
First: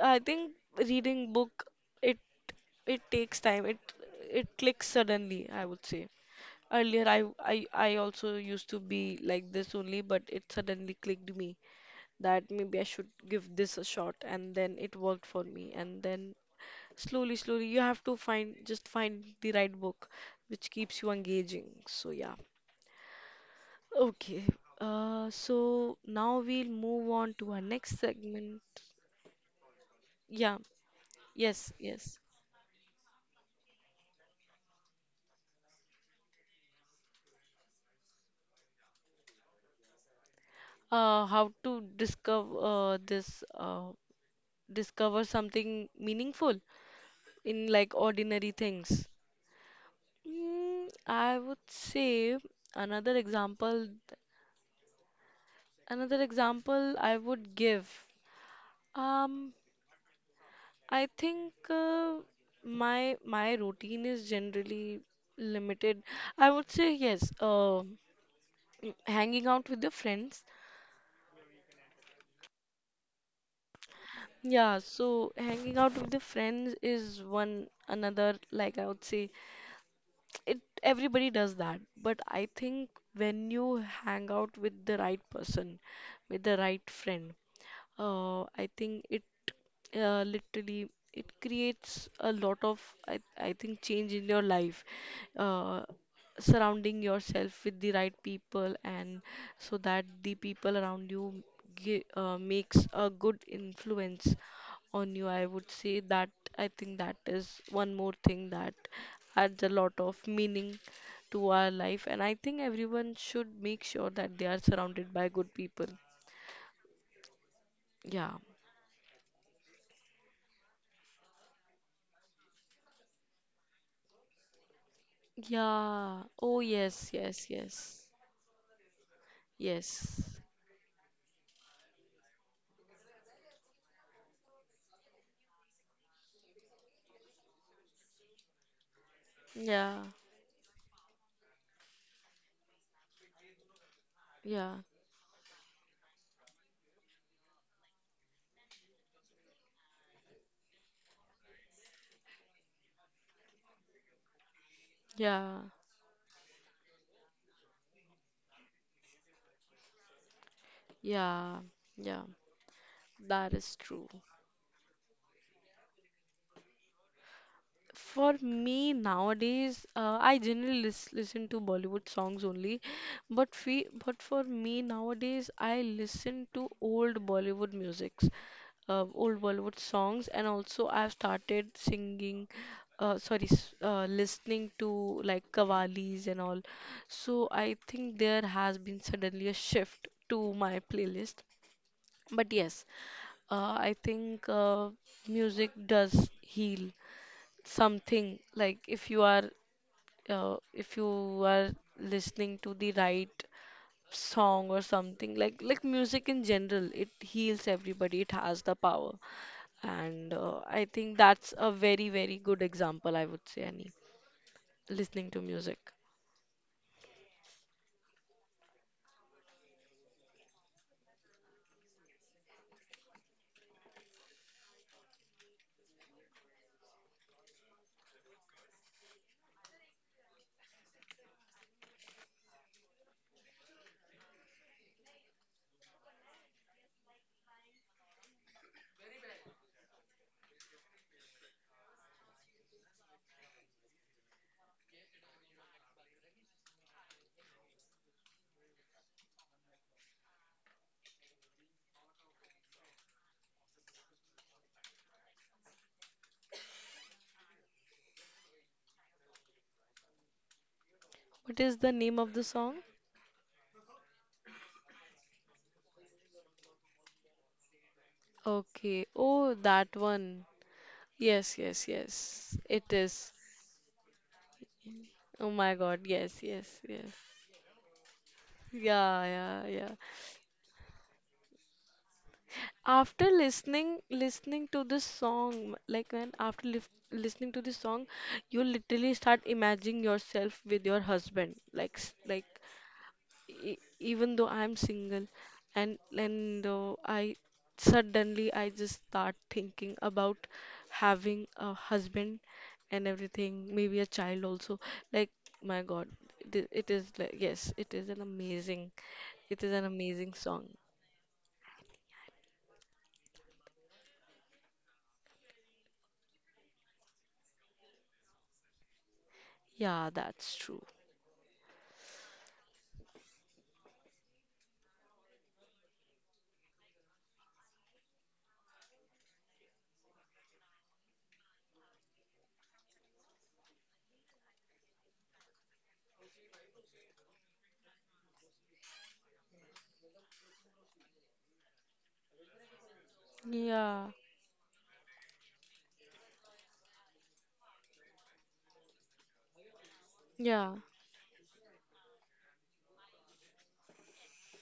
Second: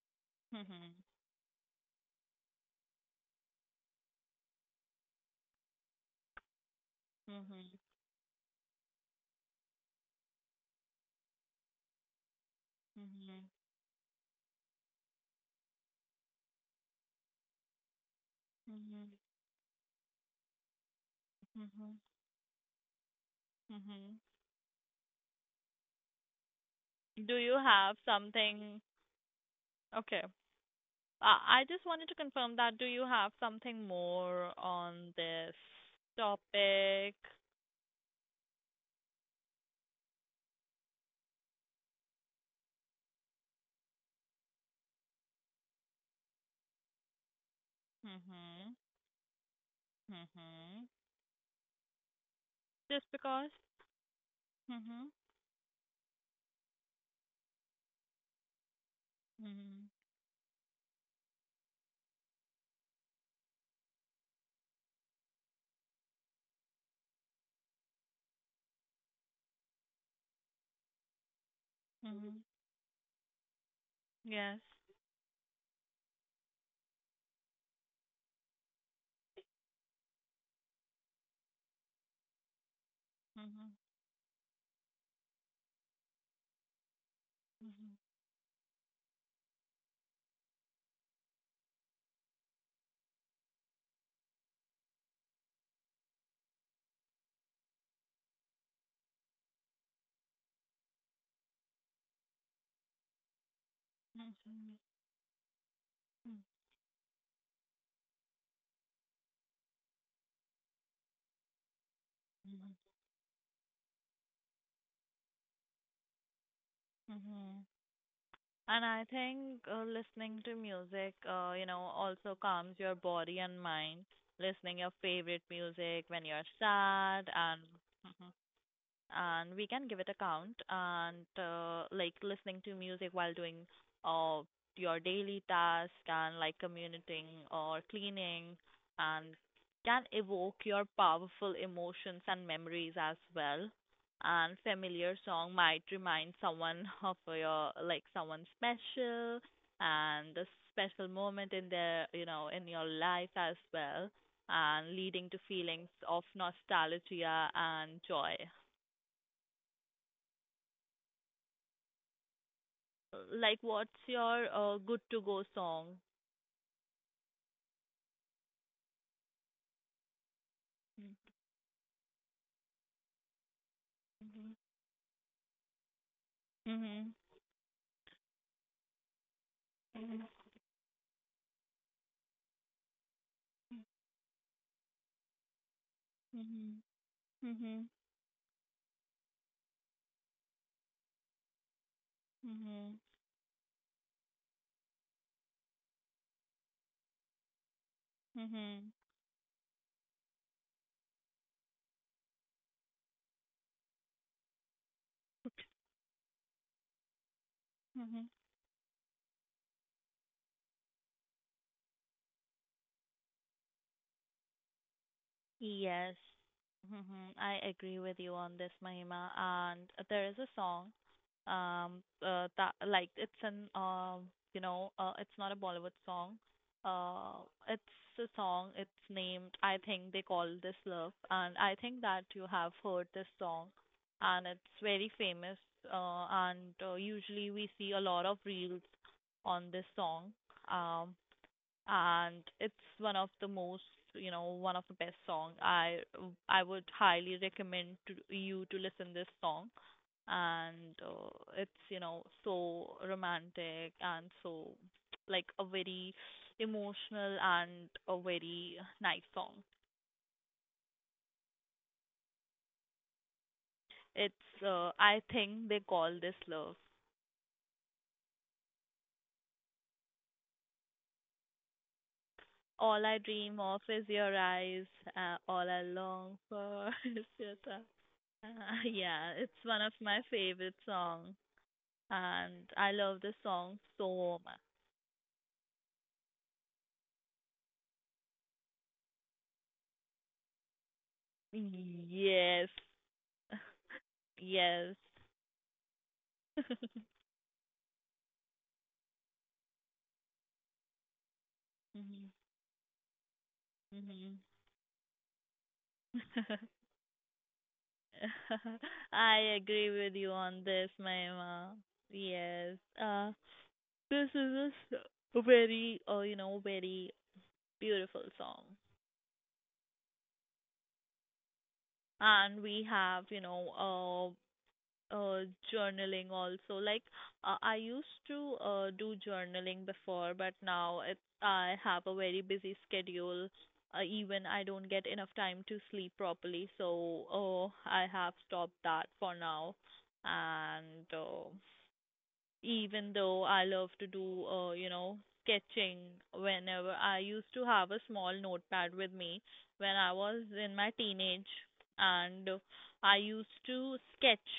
Speaker 1: I think
Speaker 2: *laughs*
Speaker 1: reading book, it it takes time. It clicks suddenly, I would say. Earlier I I
Speaker 2: Mhm.
Speaker 1: I also used to be like this only, but it suddenly clicked me that maybe I should
Speaker 2: Mhm.
Speaker 1: give this a shot, and then it worked for me, and then slowly slowly you have to find, just
Speaker 2: Mhm.
Speaker 1: find the right book which keeps you engaging.
Speaker 2: Mhm.
Speaker 1: So yeah.
Speaker 2: Mhm.
Speaker 1: Okay. So now we'll move on
Speaker 2: Do
Speaker 1: to
Speaker 2: you
Speaker 1: our next
Speaker 2: have
Speaker 1: segment.
Speaker 2: something? Okay.
Speaker 1: Yeah,
Speaker 2: I
Speaker 1: yes,
Speaker 2: just wanted to
Speaker 1: yes.
Speaker 2: confirm that do you have something more on this topic?
Speaker 1: How to discover this, discover something meaningful in like ordinary
Speaker 2: Mhm.
Speaker 1: things.
Speaker 2: Mhm.
Speaker 1: I would say
Speaker 2: Just
Speaker 1: another
Speaker 2: because?
Speaker 1: example,
Speaker 2: Mhm.
Speaker 1: another example I would give. Um,
Speaker 2: Mhm.
Speaker 1: I think my routine is generally limited. I would say yes, hanging out with the friends.
Speaker 2: Mhm. Yes.
Speaker 1: Yeah, so hanging out with the friends is one another, like I would say, it everybody does that. But I think when
Speaker 2: Mhm.
Speaker 1: you hang out with the right person, with the right friend,
Speaker 2: Mhm.
Speaker 1: I think it literally it creates a lot of I think change in your life. Uh, Surrounding yourself with the right people, and so that the people around you makes a good influence
Speaker 2: Mhm.
Speaker 1: on you. I would say that
Speaker 2: Mhm.
Speaker 1: I think that is one more thing that adds a lot of meaning to our life, and I think
Speaker 2: Mhm.
Speaker 1: everyone should make sure that they are surrounded by good people.
Speaker 2: Mhm.
Speaker 1: Yeah.
Speaker 2: And I think, listening to music, you know, also calms your body and mind. Listening your favorite music
Speaker 1: Yeah.
Speaker 2: when you're
Speaker 1: Oh, yes,
Speaker 2: sad,
Speaker 1: yes,
Speaker 2: and
Speaker 1: yes.
Speaker 2: *laughs* and we can give it a
Speaker 1: Yes.
Speaker 2: count. And like Listening to music while doing uh, your daily task, and like commuting or cleaning, and
Speaker 1: Yeah.
Speaker 2: can evoke your powerful emotions and memories as well. And
Speaker 1: Yeah.
Speaker 2: familiar song might remind someone of your, like, someone special, and a special moment in their, you know, in your life as well, and leading to
Speaker 1: Yeah.
Speaker 2: feelings of nostalgia and joy.
Speaker 1: Yeah. Yeah. That
Speaker 2: Like,
Speaker 1: is
Speaker 2: what's
Speaker 1: true.
Speaker 2: your good to go song?
Speaker 1: For me nowadays, I generally listen to Bollywood songs only, but we, but for
Speaker 2: Mhm.
Speaker 1: me nowadays, I listen to
Speaker 2: Mhm.
Speaker 1: old Bollywood musics, old Bollywood songs,
Speaker 2: Mhm.
Speaker 1: and also I've started singing, sorry, listening to like qawwalis and all.
Speaker 2: Mhm.
Speaker 1: So I
Speaker 2: Mhm.
Speaker 1: think there has been suddenly a shift to my playlist. But yes,
Speaker 2: Mhm.
Speaker 1: I think music does heal something. Like
Speaker 2: Mhm.
Speaker 1: if you are listening to the right song or something, like music in general, it heals everybody,
Speaker 2: Mhm.
Speaker 1: it has the power. And I think that's a very very good example, I would say. Any listening to music.
Speaker 2: Yes. Hmm. I agree with you on this, Mahima. And there is a song, that like it's an it's not a Bollywood song. It's a song. It's named. I think they call this Love, and I think that you have heard this song, and it's very famous. And Usually we see a lot of reels on this song. Um, and it's one of the most one of the best song. I would highly recommend to you to listen this song, and it's, you know, so romantic and so, like, a very emotional and a very nice song.
Speaker 1: What is the name of the song?
Speaker 2: It's I think they call this love.
Speaker 1: Okay, oh, that one. Yes, yes, yes, it
Speaker 2: All I
Speaker 1: is.
Speaker 2: dream of is your eyes,
Speaker 1: Oh
Speaker 2: all
Speaker 1: my
Speaker 2: I
Speaker 1: God,
Speaker 2: long
Speaker 1: yes, yes,
Speaker 2: for *laughs*
Speaker 1: yes.
Speaker 2: is your touch. *laughs*
Speaker 1: Yeah,
Speaker 2: Yeah, it's
Speaker 1: yeah,
Speaker 2: one of
Speaker 1: yeah.
Speaker 2: my favorite songs. And I love the
Speaker 1: After
Speaker 2: song so much.
Speaker 1: listening to this song, like when after lif listening to this song, you literally start imagining yourself with your husband, like like
Speaker 2: Yes.
Speaker 1: e even
Speaker 2: *laughs*
Speaker 1: though I'm
Speaker 2: Yes.
Speaker 1: single, and and though
Speaker 2: *laughs*
Speaker 1: I suddenly I just start thinking about having a
Speaker 2: Mhm.
Speaker 1: husband and everything, maybe a
Speaker 2: Mhm.
Speaker 1: child also, like my God. It is,
Speaker 2: *laughs*
Speaker 1: it is like yes, it is an amazing,
Speaker 2: I
Speaker 1: it is an
Speaker 2: agree with you
Speaker 1: amazing
Speaker 2: on
Speaker 1: song.
Speaker 2: this, Mahima. Yes. This is a s- Very, you know, very beautiful song.
Speaker 1: Yeah, that's true.
Speaker 2: And we have, you know, uh, journaling also. Like, I used to do journaling before, but now I have a very busy schedule. Even I don't get enough time to sleep properly, so I have stopped that for now. And even though I love
Speaker 1: Yeah.
Speaker 2: to do, you know, sketching. Whenever I used to have a small notepad with me when I was
Speaker 1: Yeah,
Speaker 2: in my teenage, and I used to sketch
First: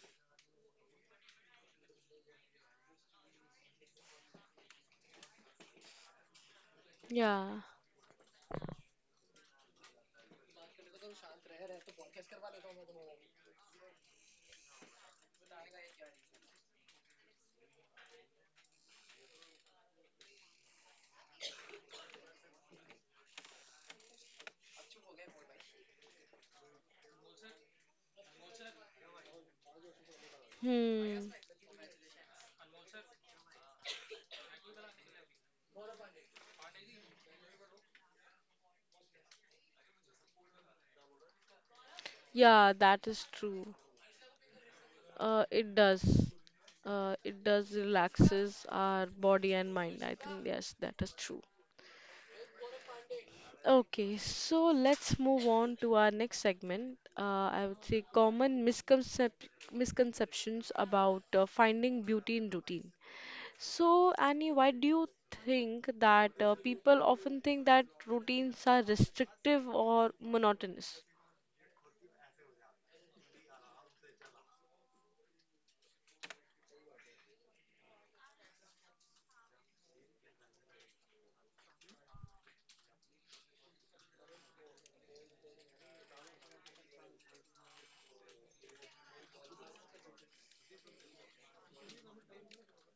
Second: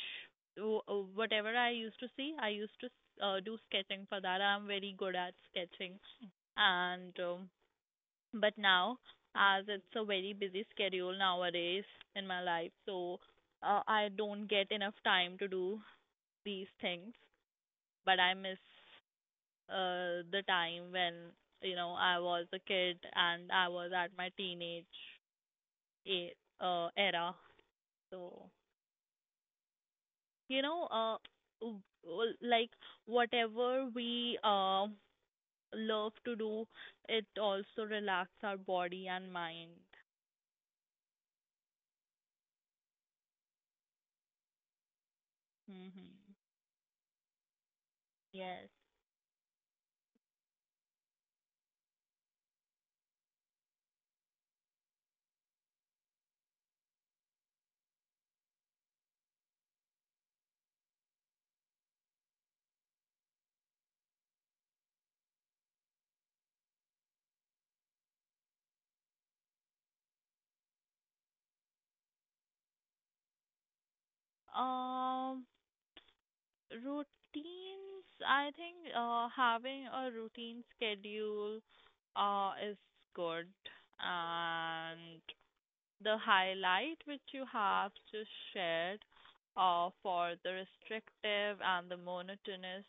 Speaker 2: whatever I used to see, I used to, do sketching for that. I'm very good at sketching, and
Speaker 1: yeah.
Speaker 2: but now, as it's a very busy schedule nowadays in my life, so I don't get enough time to do these things, but I miss the time when, you know, I was a kid and I was at my teenage a- era. So, you know,
Speaker 1: Hmm.
Speaker 2: w- w- like whatever we love to do, it also relax our body and mind.
Speaker 1: Yeah, that is true. It
Speaker 2: Hmm.
Speaker 1: does. It does relaxes
Speaker 2: Yes.
Speaker 1: our body and mind. I think yes, that is true. Okay, so let's move on to our next segment. I would say common misconceptions about finding beauty in routine. So, Annie, why do you think that people often think that routines are restrictive or monotonous?
Speaker 2: Um, routines. I think having a routine schedule is good. And the highlight which you have just shared, for the restrictive and the monotonous,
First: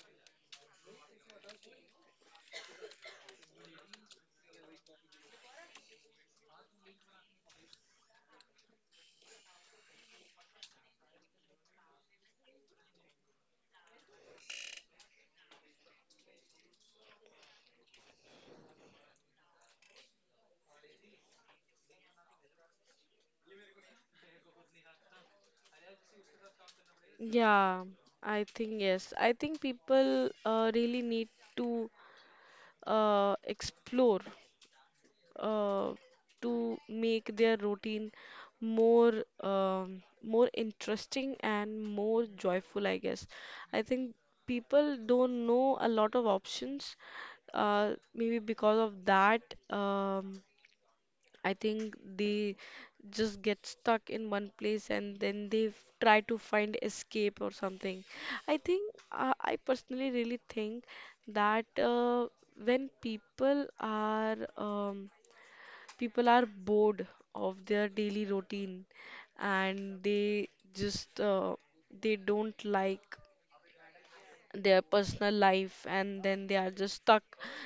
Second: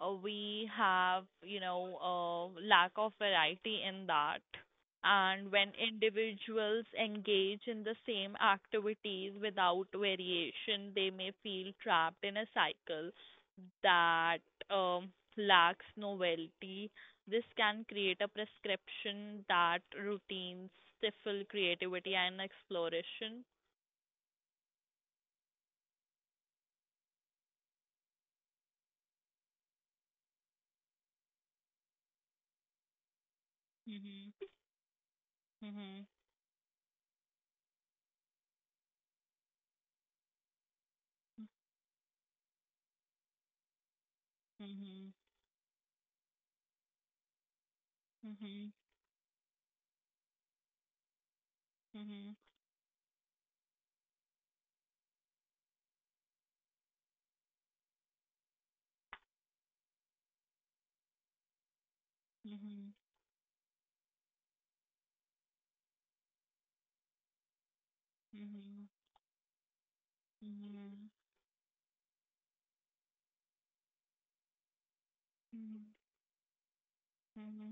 Speaker 2: we have, you know, lack of variety in that. And when individuals engage in the same activities without variation, they may feel trapped in a cycle that um, lacks novelty. This can create a prescription that routines stifle creativity and exploration.
Speaker 1: Yeah, I think yes. I think people really need to explore
Speaker 2: Mhm.
Speaker 1: uh,
Speaker 2: Mhm.
Speaker 1: to make their routine more more interesting and more joyful, I guess. I think people
Speaker 2: Mhm.
Speaker 1: don't know a lot of options, maybe
Speaker 2: Mhm.
Speaker 1: because of that. Um, I think
Speaker 2: Mhm.
Speaker 1: they just get stuck in one place, and then they try to find escape or something. I think I personally really think that
Speaker 2: Mhm.
Speaker 1: when people are bored of their daily
Speaker 2: Mhm.
Speaker 1: routine, and they
Speaker 2: Mhm.
Speaker 1: just they don't like their personal
Speaker 2: Mhm.
Speaker 1: life, and then they are just stuck,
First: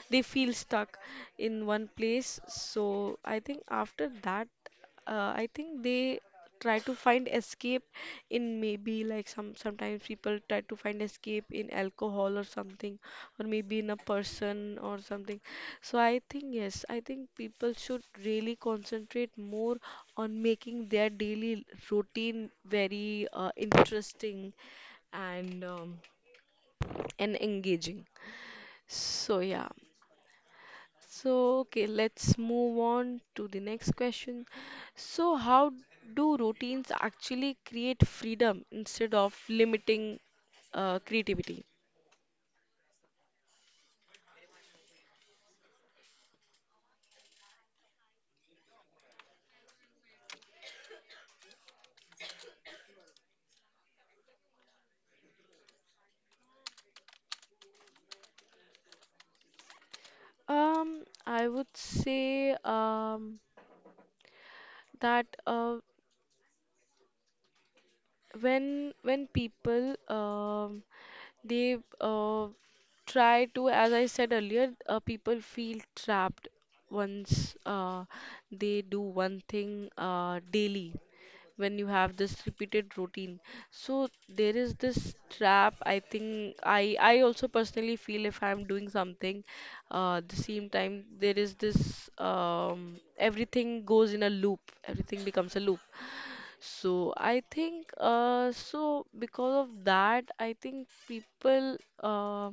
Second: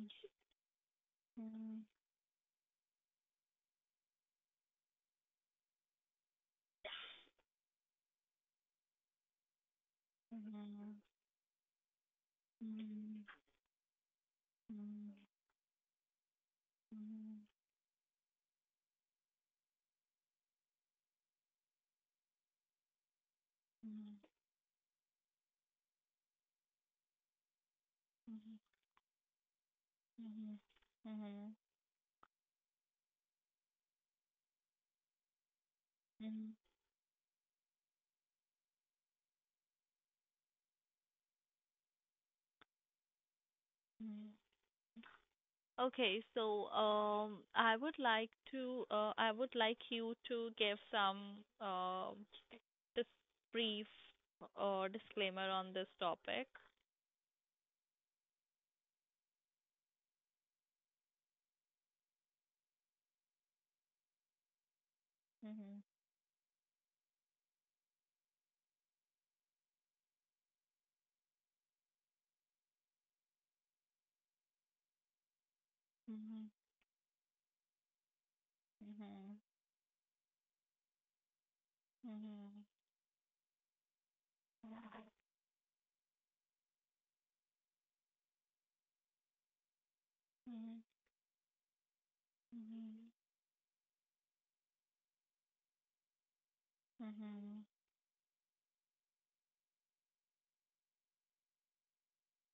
Speaker 1: they feel stuck in one place. So I think after that I think they try to find escape in maybe like some, sometimes people
Speaker 2: Mhm.
Speaker 1: try to
Speaker 2: Mhm.
Speaker 1: find escape in alcohol or
Speaker 2: Mhm. Mhm. Mhm. Mhm.
Speaker 1: something,
Speaker 2: Mhm.
Speaker 1: or maybe in a person or something. So I think yes, I think people should really concentrate more on making their daily routine very interesting and um, and engaging. So, yeah.
Speaker 2: Mhm.
Speaker 1: So, okay, let's move on to the next question. So, how
Speaker 2: Mhm.
Speaker 1: do
Speaker 2: Mhm.
Speaker 1: routines actually create freedom instead of limiting creativity?
Speaker 2: Mhm. Okay, so I would like to, I would like you to give some dis- brief disclaimer on this topic.
Speaker 1: I would say that
Speaker 2: Mhm.
Speaker 1: when people they try to, as I said earlier, people feel trapped
Speaker 2: Mhm.
Speaker 1: once they do one
Speaker 2: Mhm.
Speaker 1: thing daily, when you have this
Speaker 2: Mhm.
Speaker 1: repeated routine. So there is this trap. I think I also personally feel if I'm doing something the same
Speaker 2: Mhm.
Speaker 1: time, there is this everything goes in a loop. Everything becomes a loop.
Speaker 2: Mhm.
Speaker 1: So I
Speaker 2: Mhm.
Speaker 1: think so because of that I think people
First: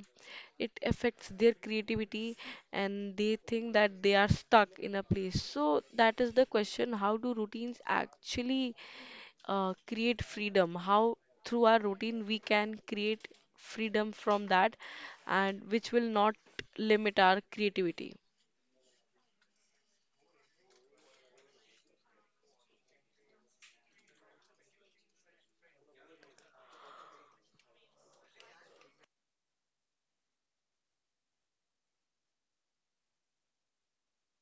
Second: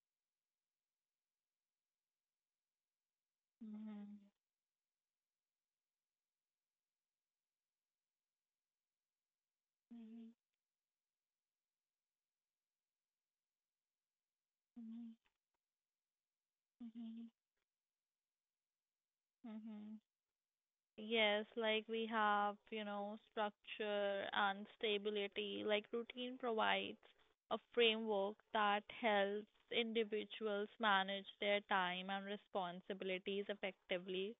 Speaker 1: it affects their creativity, and they think that
Speaker 2: Mhm.
Speaker 1: they are stuck in a place. So that is the question, how do routines actually create
Speaker 2: Mhm.
Speaker 1: freedom? How through our routine we can create freedom from that,
Speaker 2: Mhm.
Speaker 1: and which will not limit
Speaker 2: Mhm.
Speaker 1: our creativity.
Speaker 2: Mhm. Yes, like we have, you know, structure and stability. Like routine provides a framework that helps individuals manage their time and responsibilities effectively.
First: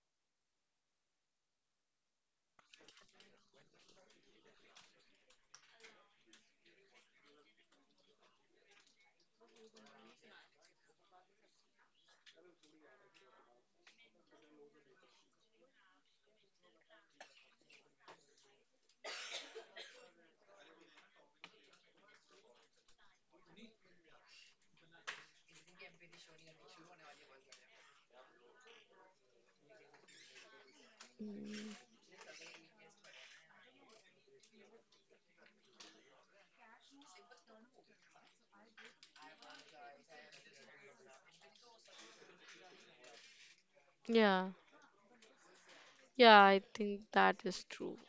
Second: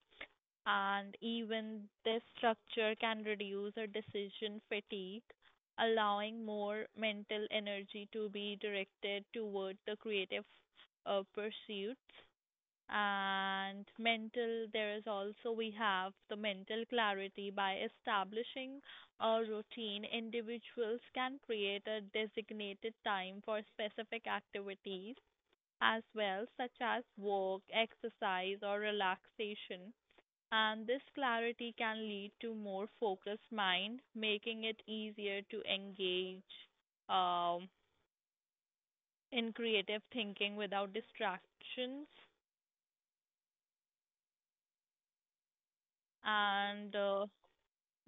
Speaker 2: And even this structure can reduce a decision fatigue, allowing more mental energy to be directed toward the creative pursuits. There is also we have the mental clarity by establishing a routine. Individuals can create a designated time for specific activities as well, such as work, exercise, or relaxation, and this clarity
Speaker 1: Mm,
Speaker 2: can lead to more focused mind, making it easier to engage um, in creative thinking without distractions.
Speaker 1: Yeah, yeah, I
Speaker 2: And
Speaker 1: think that is true.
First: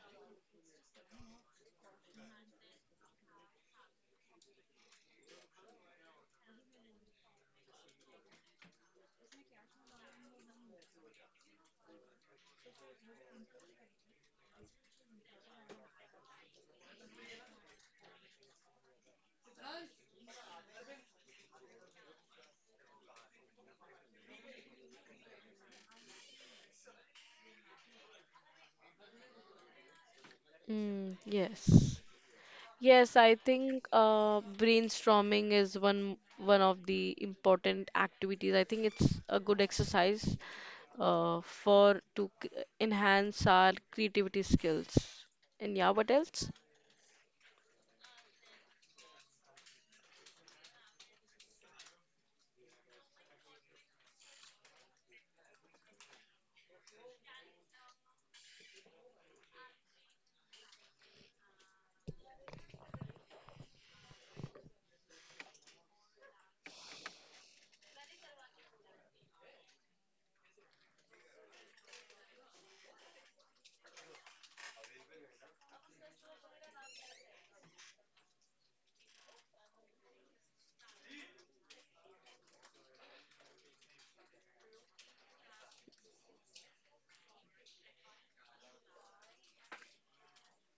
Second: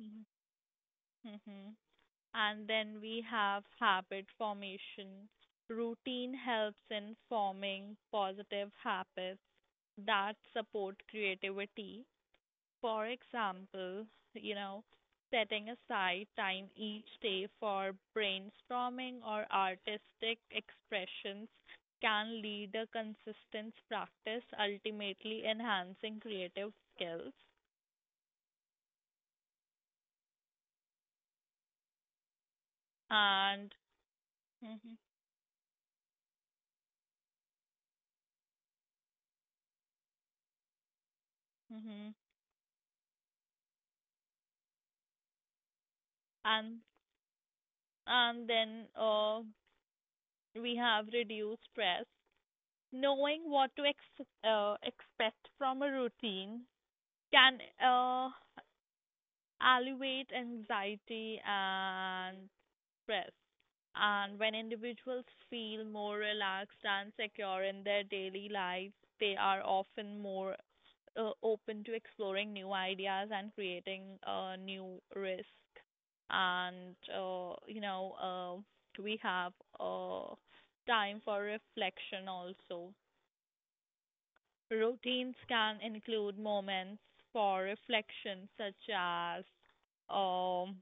Speaker 2: mhm. and then we have habit formation. Routine helps in forming positive habits that support creativity. For example, you know, setting aside time each day for brainstorming or artistic expressions can lead a consistent practice, ultimately enhancing creative skills.
Speaker 1: Yes. Yes, I
Speaker 2: And
Speaker 1: think
Speaker 2: mhm,
Speaker 1: brainstorming is one of the important activities. I think it's a good exercise for
Speaker 2: mhm.
Speaker 1: to enhance our creativity skills. And yeah, what else?
Speaker 2: and and then we have reduced stress. Knowing what to expect from a routine can alleviate anxiety and stress. And when individuals feel more relaxed and secure in their daily lives, they are often more open to exploring new ideas and creating new risk. And uh, you know, we have uh, time for reflection also. Routines can include moments for reflection, such as um,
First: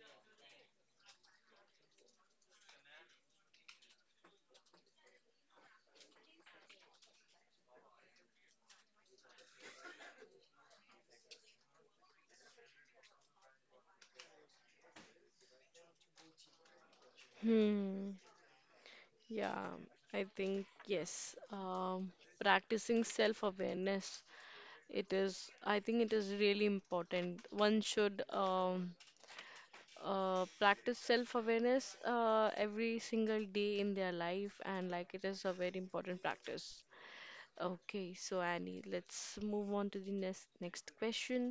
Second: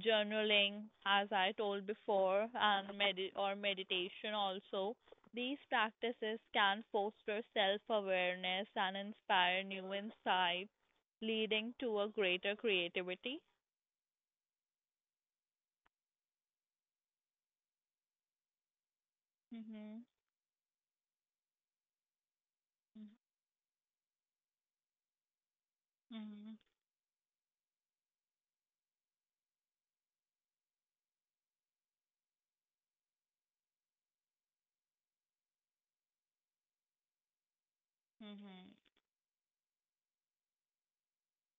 Speaker 2: journaling, as I told before, and meditation also. These practices can foster self-awareness and inspire new insights, leading to a greater creativity.
Speaker 1: Hmm. Yeah,
Speaker 2: Hmm.
Speaker 1: I think yes. Practicing self-awareness, it is. I think it
Speaker 2: Mm-hmm.
Speaker 1: is really important. One should practice self-awareness every single day in their life, and like it is a very important practice. Okay,
Speaker 2: Mm-hmm.
Speaker 1: so Annie, let's move on to the next next question.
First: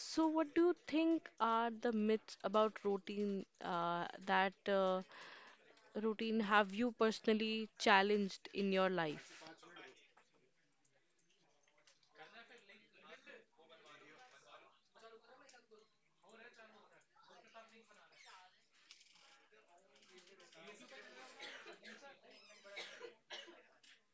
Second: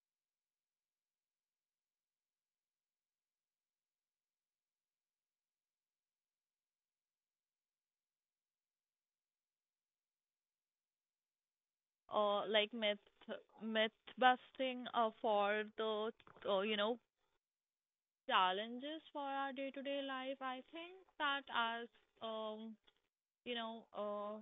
Speaker 1: So, what do you think are the myths about routine that routine have you personally challenged in your life?
Speaker 2: uh, like myth Myth busting for the uh, you know challenges for our day to day life. I think that as um you know.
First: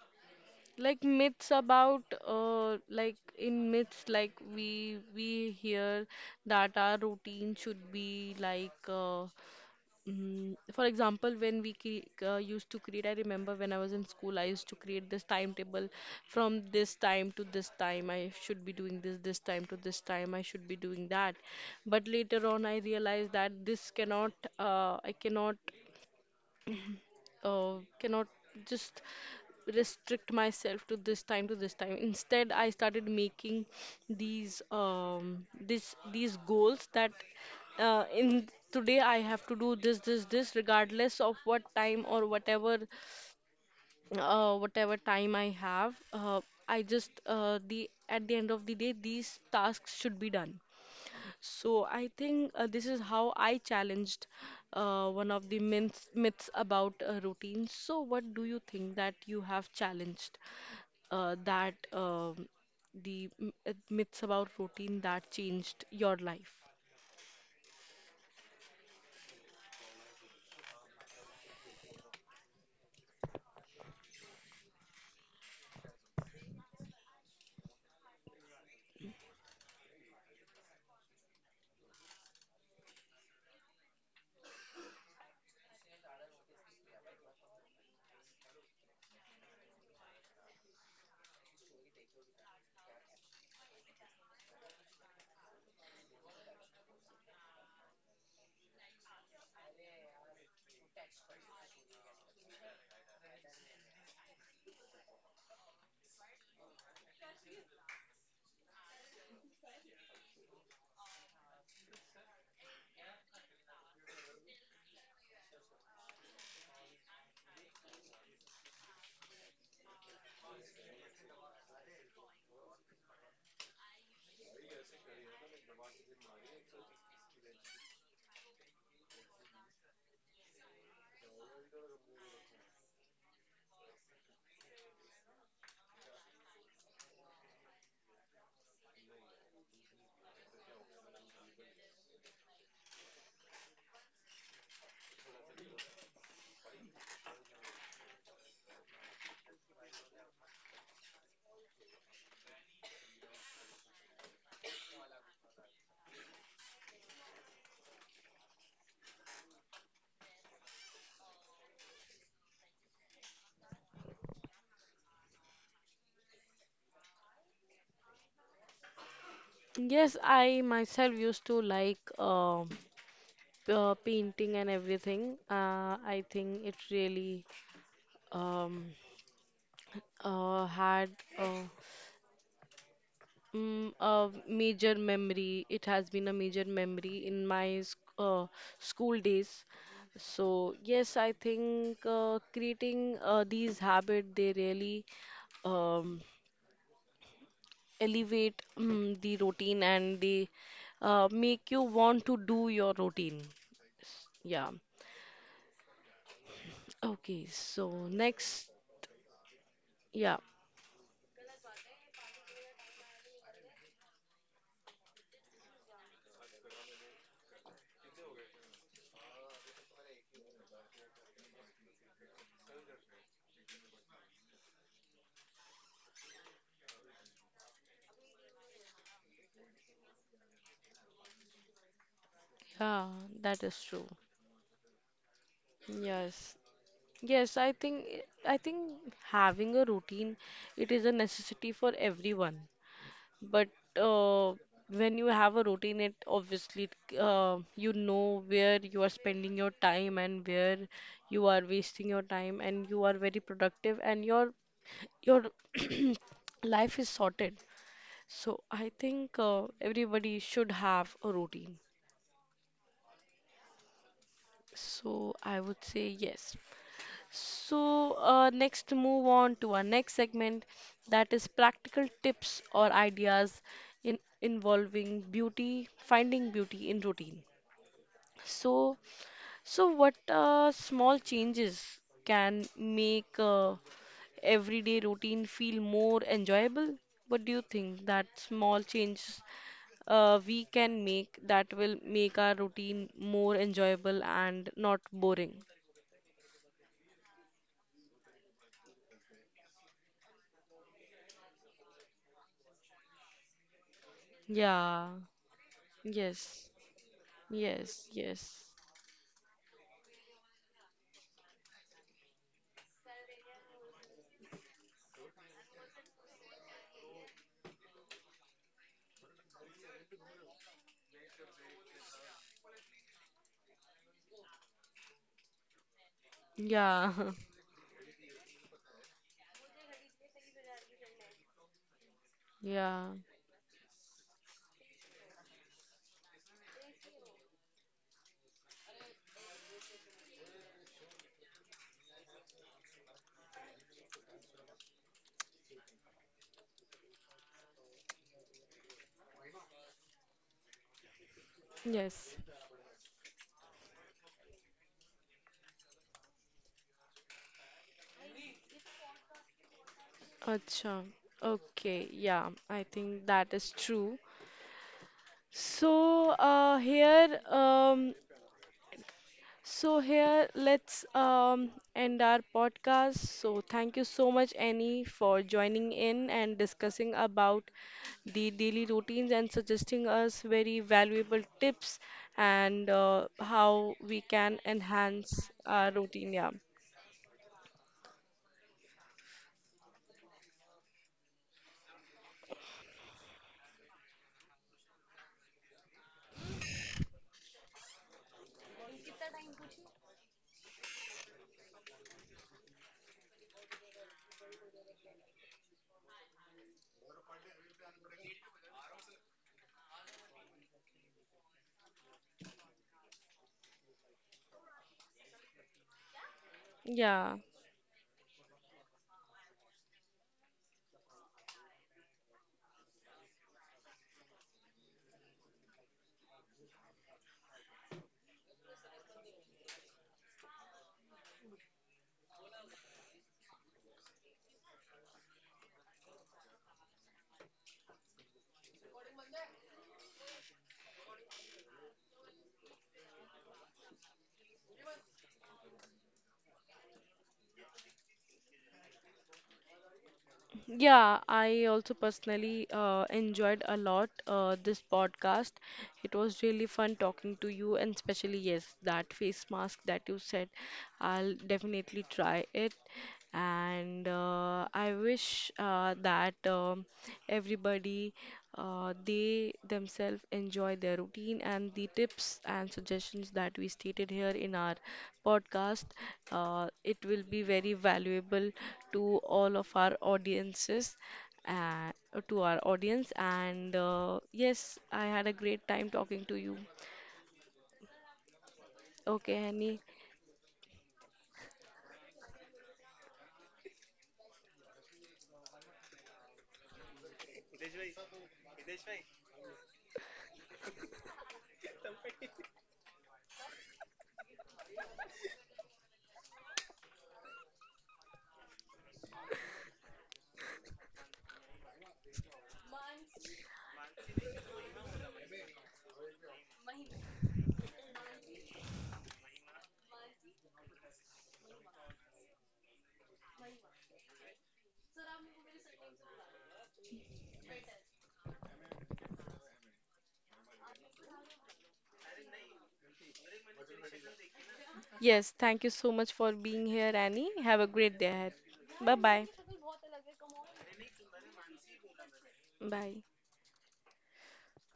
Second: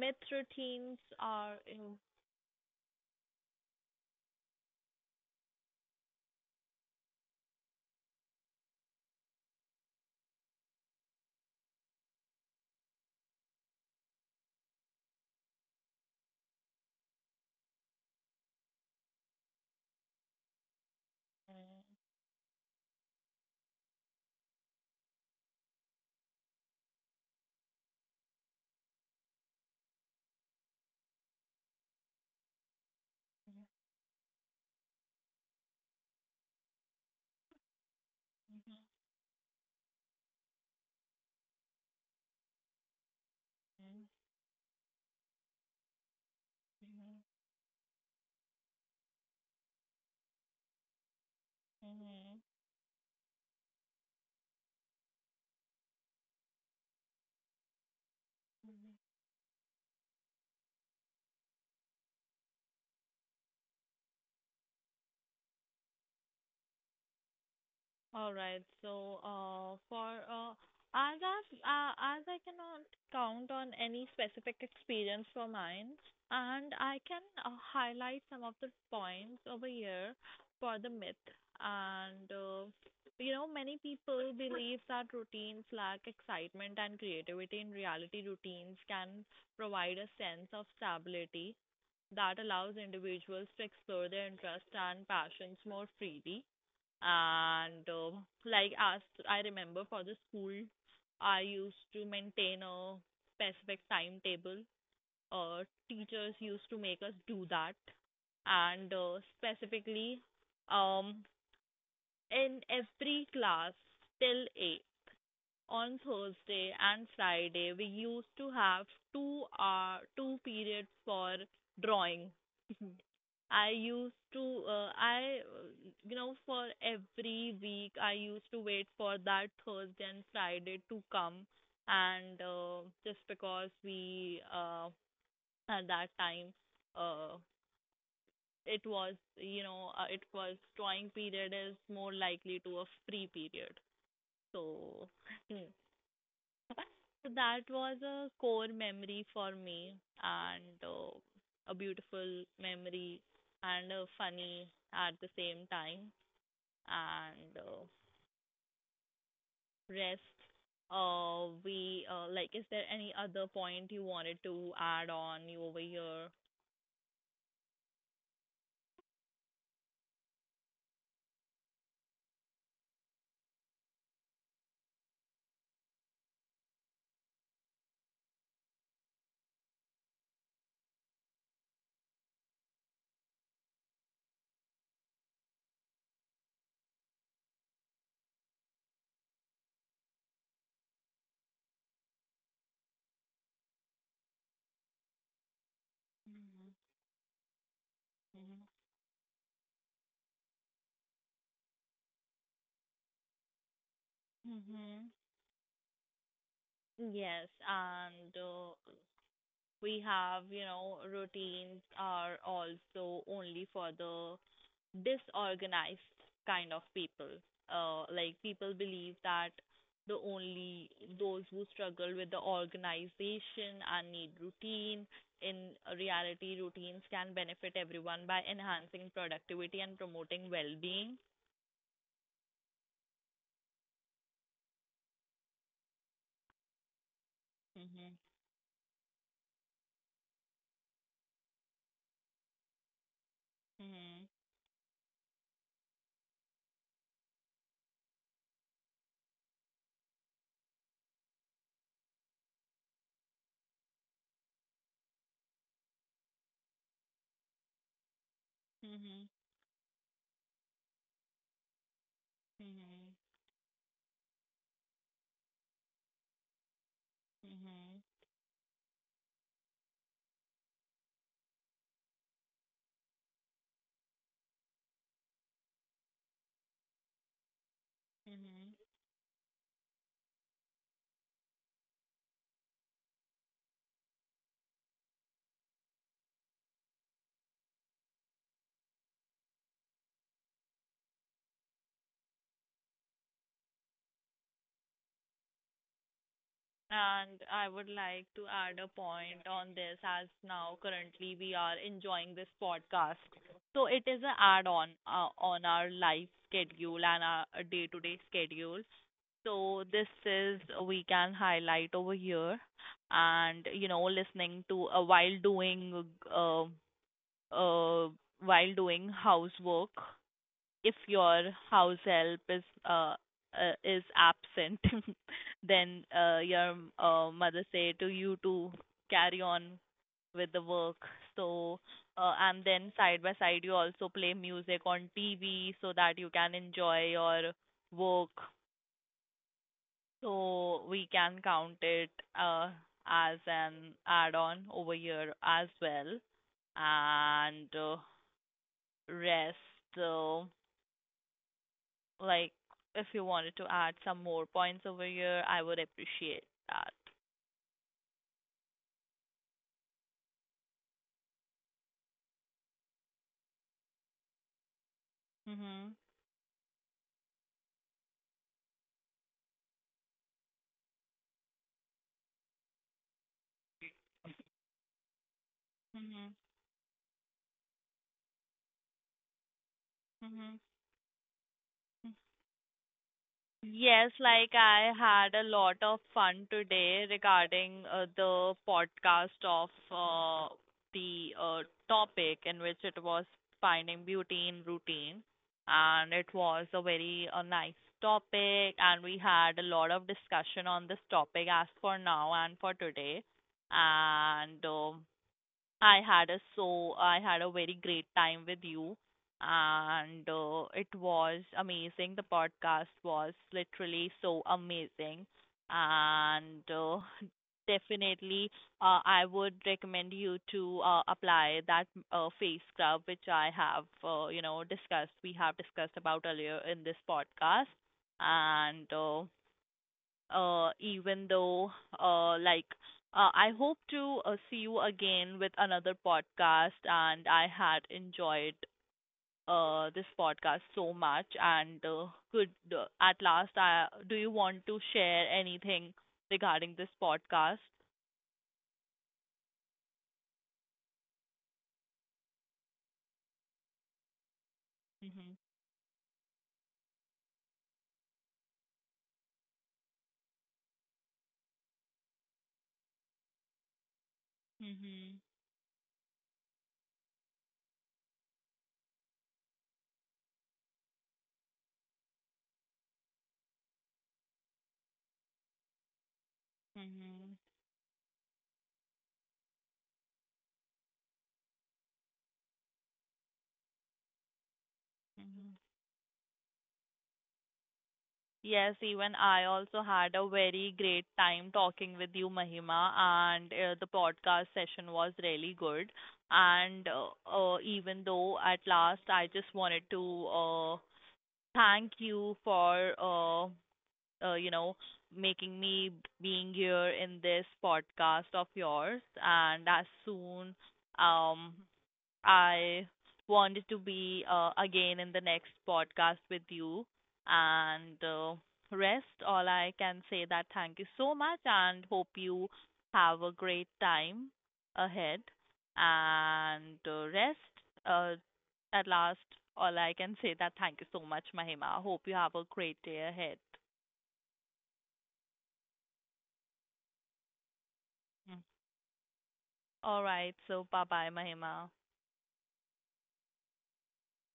Speaker 2: Myth routines
Speaker 1: Like myths
Speaker 2: are in
Speaker 1: about like in myths like we hear that our routine should be like for example, when we cre used to create, I remember when I was in school, I used to create this timetable from this time to this time. I should be doing this, this time to this time. I should be doing that. But later on, I realized that this cannot, I cannot uh, cannot just restrict myself to this time to this time. Instead, I started making these this these goals that in today I have to do this, this, this regardless of what time or whatever
Speaker 2: mhm,
Speaker 1: whatever time I have. I just
Speaker 2: mhm,
Speaker 1: the at the end of the day these tasks should be done. So I think
Speaker 2: mhm.
Speaker 1: this is how I challenged one of the myths, myths about routine. So what do you think that you have challenged that myths about routine that changed your life?
Speaker 2: All right. So, for as as I cannot count on any specific experience for mine, and I can highlight some of the points over here for the myth. And many people believe that routines lack excitement and creativity. In reality, routines can provide a sense of stability that allows individuals to explore their interests and passions more freely. And like as I remember for the school, I used to maintain a specific timetable. Uh, Teachers used to make us do that, and specifically, um, in every class till eight on Thursday and Friday, we used to have two periods for drawing. I used to, for every week, I used to wait for that Thursday and Friday to come. And just because we, at that time, uh, it was drawing period is more likely to a free period, so. *laughs* *laughs* So that was a core memory for me, and a beautiful memory, and funny at the same time. And rest, we, like, is there any other point you wanted to add on you over here?
Speaker 1: Yes, I myself used to like painting and everything. I think it really um, uh, had. uh, a major memory. It has been a major memory in my school days. So yes, I think creating these habits, they really um,
Speaker 2: Mm-hmm.
Speaker 1: elevate the routine, and they make you want to do your routine. Yeah.
Speaker 2: Mm-hmm.
Speaker 1: Okay.
Speaker 2: Yes,
Speaker 1: So
Speaker 2: and
Speaker 1: next,
Speaker 2: uh, we
Speaker 1: yeah,
Speaker 2: have, routines are also only for the disorganized kind of people. Like, people believe that the only those who struggle with the organization and need routine. In reality, routines can benefit everyone by enhancing productivity and promoting well-being.
Speaker 1: yeah, that is true. Yes. Yes,
Speaker 2: Mhm.
Speaker 1: I think having a routine, it is a necessity for everyone. But uh,
Speaker 2: Mhm.
Speaker 1: when you have a routine, it obviously you know where you are spending your time and where you are wasting your time, and you are very productive, and your *clears throat* life is sorted. So I think
Speaker 2: Mhm.
Speaker 1: everybody should have a routine.
Speaker 2: Mhm.
Speaker 1: So I would say yes. So,
Speaker 2: Mhm.
Speaker 1: next, move on to our next segment, that is practical tips or ideas in involving beauty, finding beauty in routine. So,
Speaker 2: Mhm.
Speaker 1: so what small changes can make everyday routine feel more enjoyable? What do you think that small changes we can make that will make our routine more enjoyable and not boring?
Speaker 2: And I would like to add a point on this, as now currently we are enjoying this podcast. So it is an add
Speaker 1: Yeah,
Speaker 2: on, on our life
Speaker 1: yes.
Speaker 2: schedule and our
Speaker 1: Yes,
Speaker 2: day to day
Speaker 1: yes.
Speaker 2: schedule. So this is we can highlight over here, and listening to, uh, uh while doing housework, if your house help uh, is absent, *laughs* then your
Speaker 1: Yeah,
Speaker 2: mother say to you to carry on with the work. So
Speaker 1: *laughs*
Speaker 2: uh, and
Speaker 1: yeah,
Speaker 2: then side by side you also play music on TV so that you can enjoy your work. So we can count it uh, as an add-on over here as well. And rest. Uh,
Speaker 1: yes.
Speaker 2: Like, if you wanted to add some more points over here, I would appreciate that.
Speaker 1: Acha. Okay, yeah, I think that is true.
Speaker 2: Mhm.
Speaker 1: So, here, so here, let's end our podcast. So, thank you so much, Annie, for joining in and
Speaker 2: Mhm.
Speaker 1: discussing about the daily routines and suggesting us very
Speaker 2: Mhm.
Speaker 1: valuable tips, and how we
Speaker 2: Yes,
Speaker 1: can
Speaker 2: like I
Speaker 1: enhance
Speaker 2: had a
Speaker 1: our
Speaker 2: lot
Speaker 1: routine.
Speaker 2: of
Speaker 1: Yeah,
Speaker 2: fun today regarding the podcast of the topic in which it was finding beauty in routine. And it was a very nice topic, and we had a lot of discussion on this topic as for now and for today. And I had a so I had a very great time with you, and it was amazing. The podcast was literally so amazing, and
Speaker 1: yeah.
Speaker 2: uh, *laughs* definitely I would recommend you to apply that face scrub which I have discussed. We have discussed about earlier in this podcast, and even though, like, I hope to see you again with another podcast, and I had enjoyed this podcast so much. And could, at last, do you want to share anything regarding this podcast?
Speaker 1: Yeah, I also personally enjoyed a lot this podcast.
Speaker 2: Mhm.
Speaker 1: It was really fun talking to you, and especially, yes, that face mask that you said. I'll definitely try it. And I wish
Speaker 2: Mhm.
Speaker 1: that everybody they themselves enjoy their routine, and the tips and suggestions that we stated here in our podcast, it will be
Speaker 2: Mhm.
Speaker 1: very valuable to all of our audiences, and to our audience and yes, I had a great time
Speaker 2: Mhm.
Speaker 1: talking to you.
Speaker 2: Yes,
Speaker 1: Okay,
Speaker 2: even I
Speaker 1: Annie.
Speaker 2: also had a very great time talking with you, Mahima, and the podcast session was really good. And even though, at last, I just wanted to thank you for uh, you know making me being here in this podcast of yours. And as soon um I wanted to be again in the next podcast with you. And rest, all I can say that thank you so much and hope you have a great time ahead. And rest, uh, at last, all I can say that thank you so much, Mahima. Hope you have a great day ahead.
Speaker 1: Yes, thank you so much for being here, Annie. Have a great day ahead.
Speaker 2: Mm.
Speaker 1: Bye bye.
Speaker 2: All right, so bye bye, Mahima.
Speaker 1: Bye.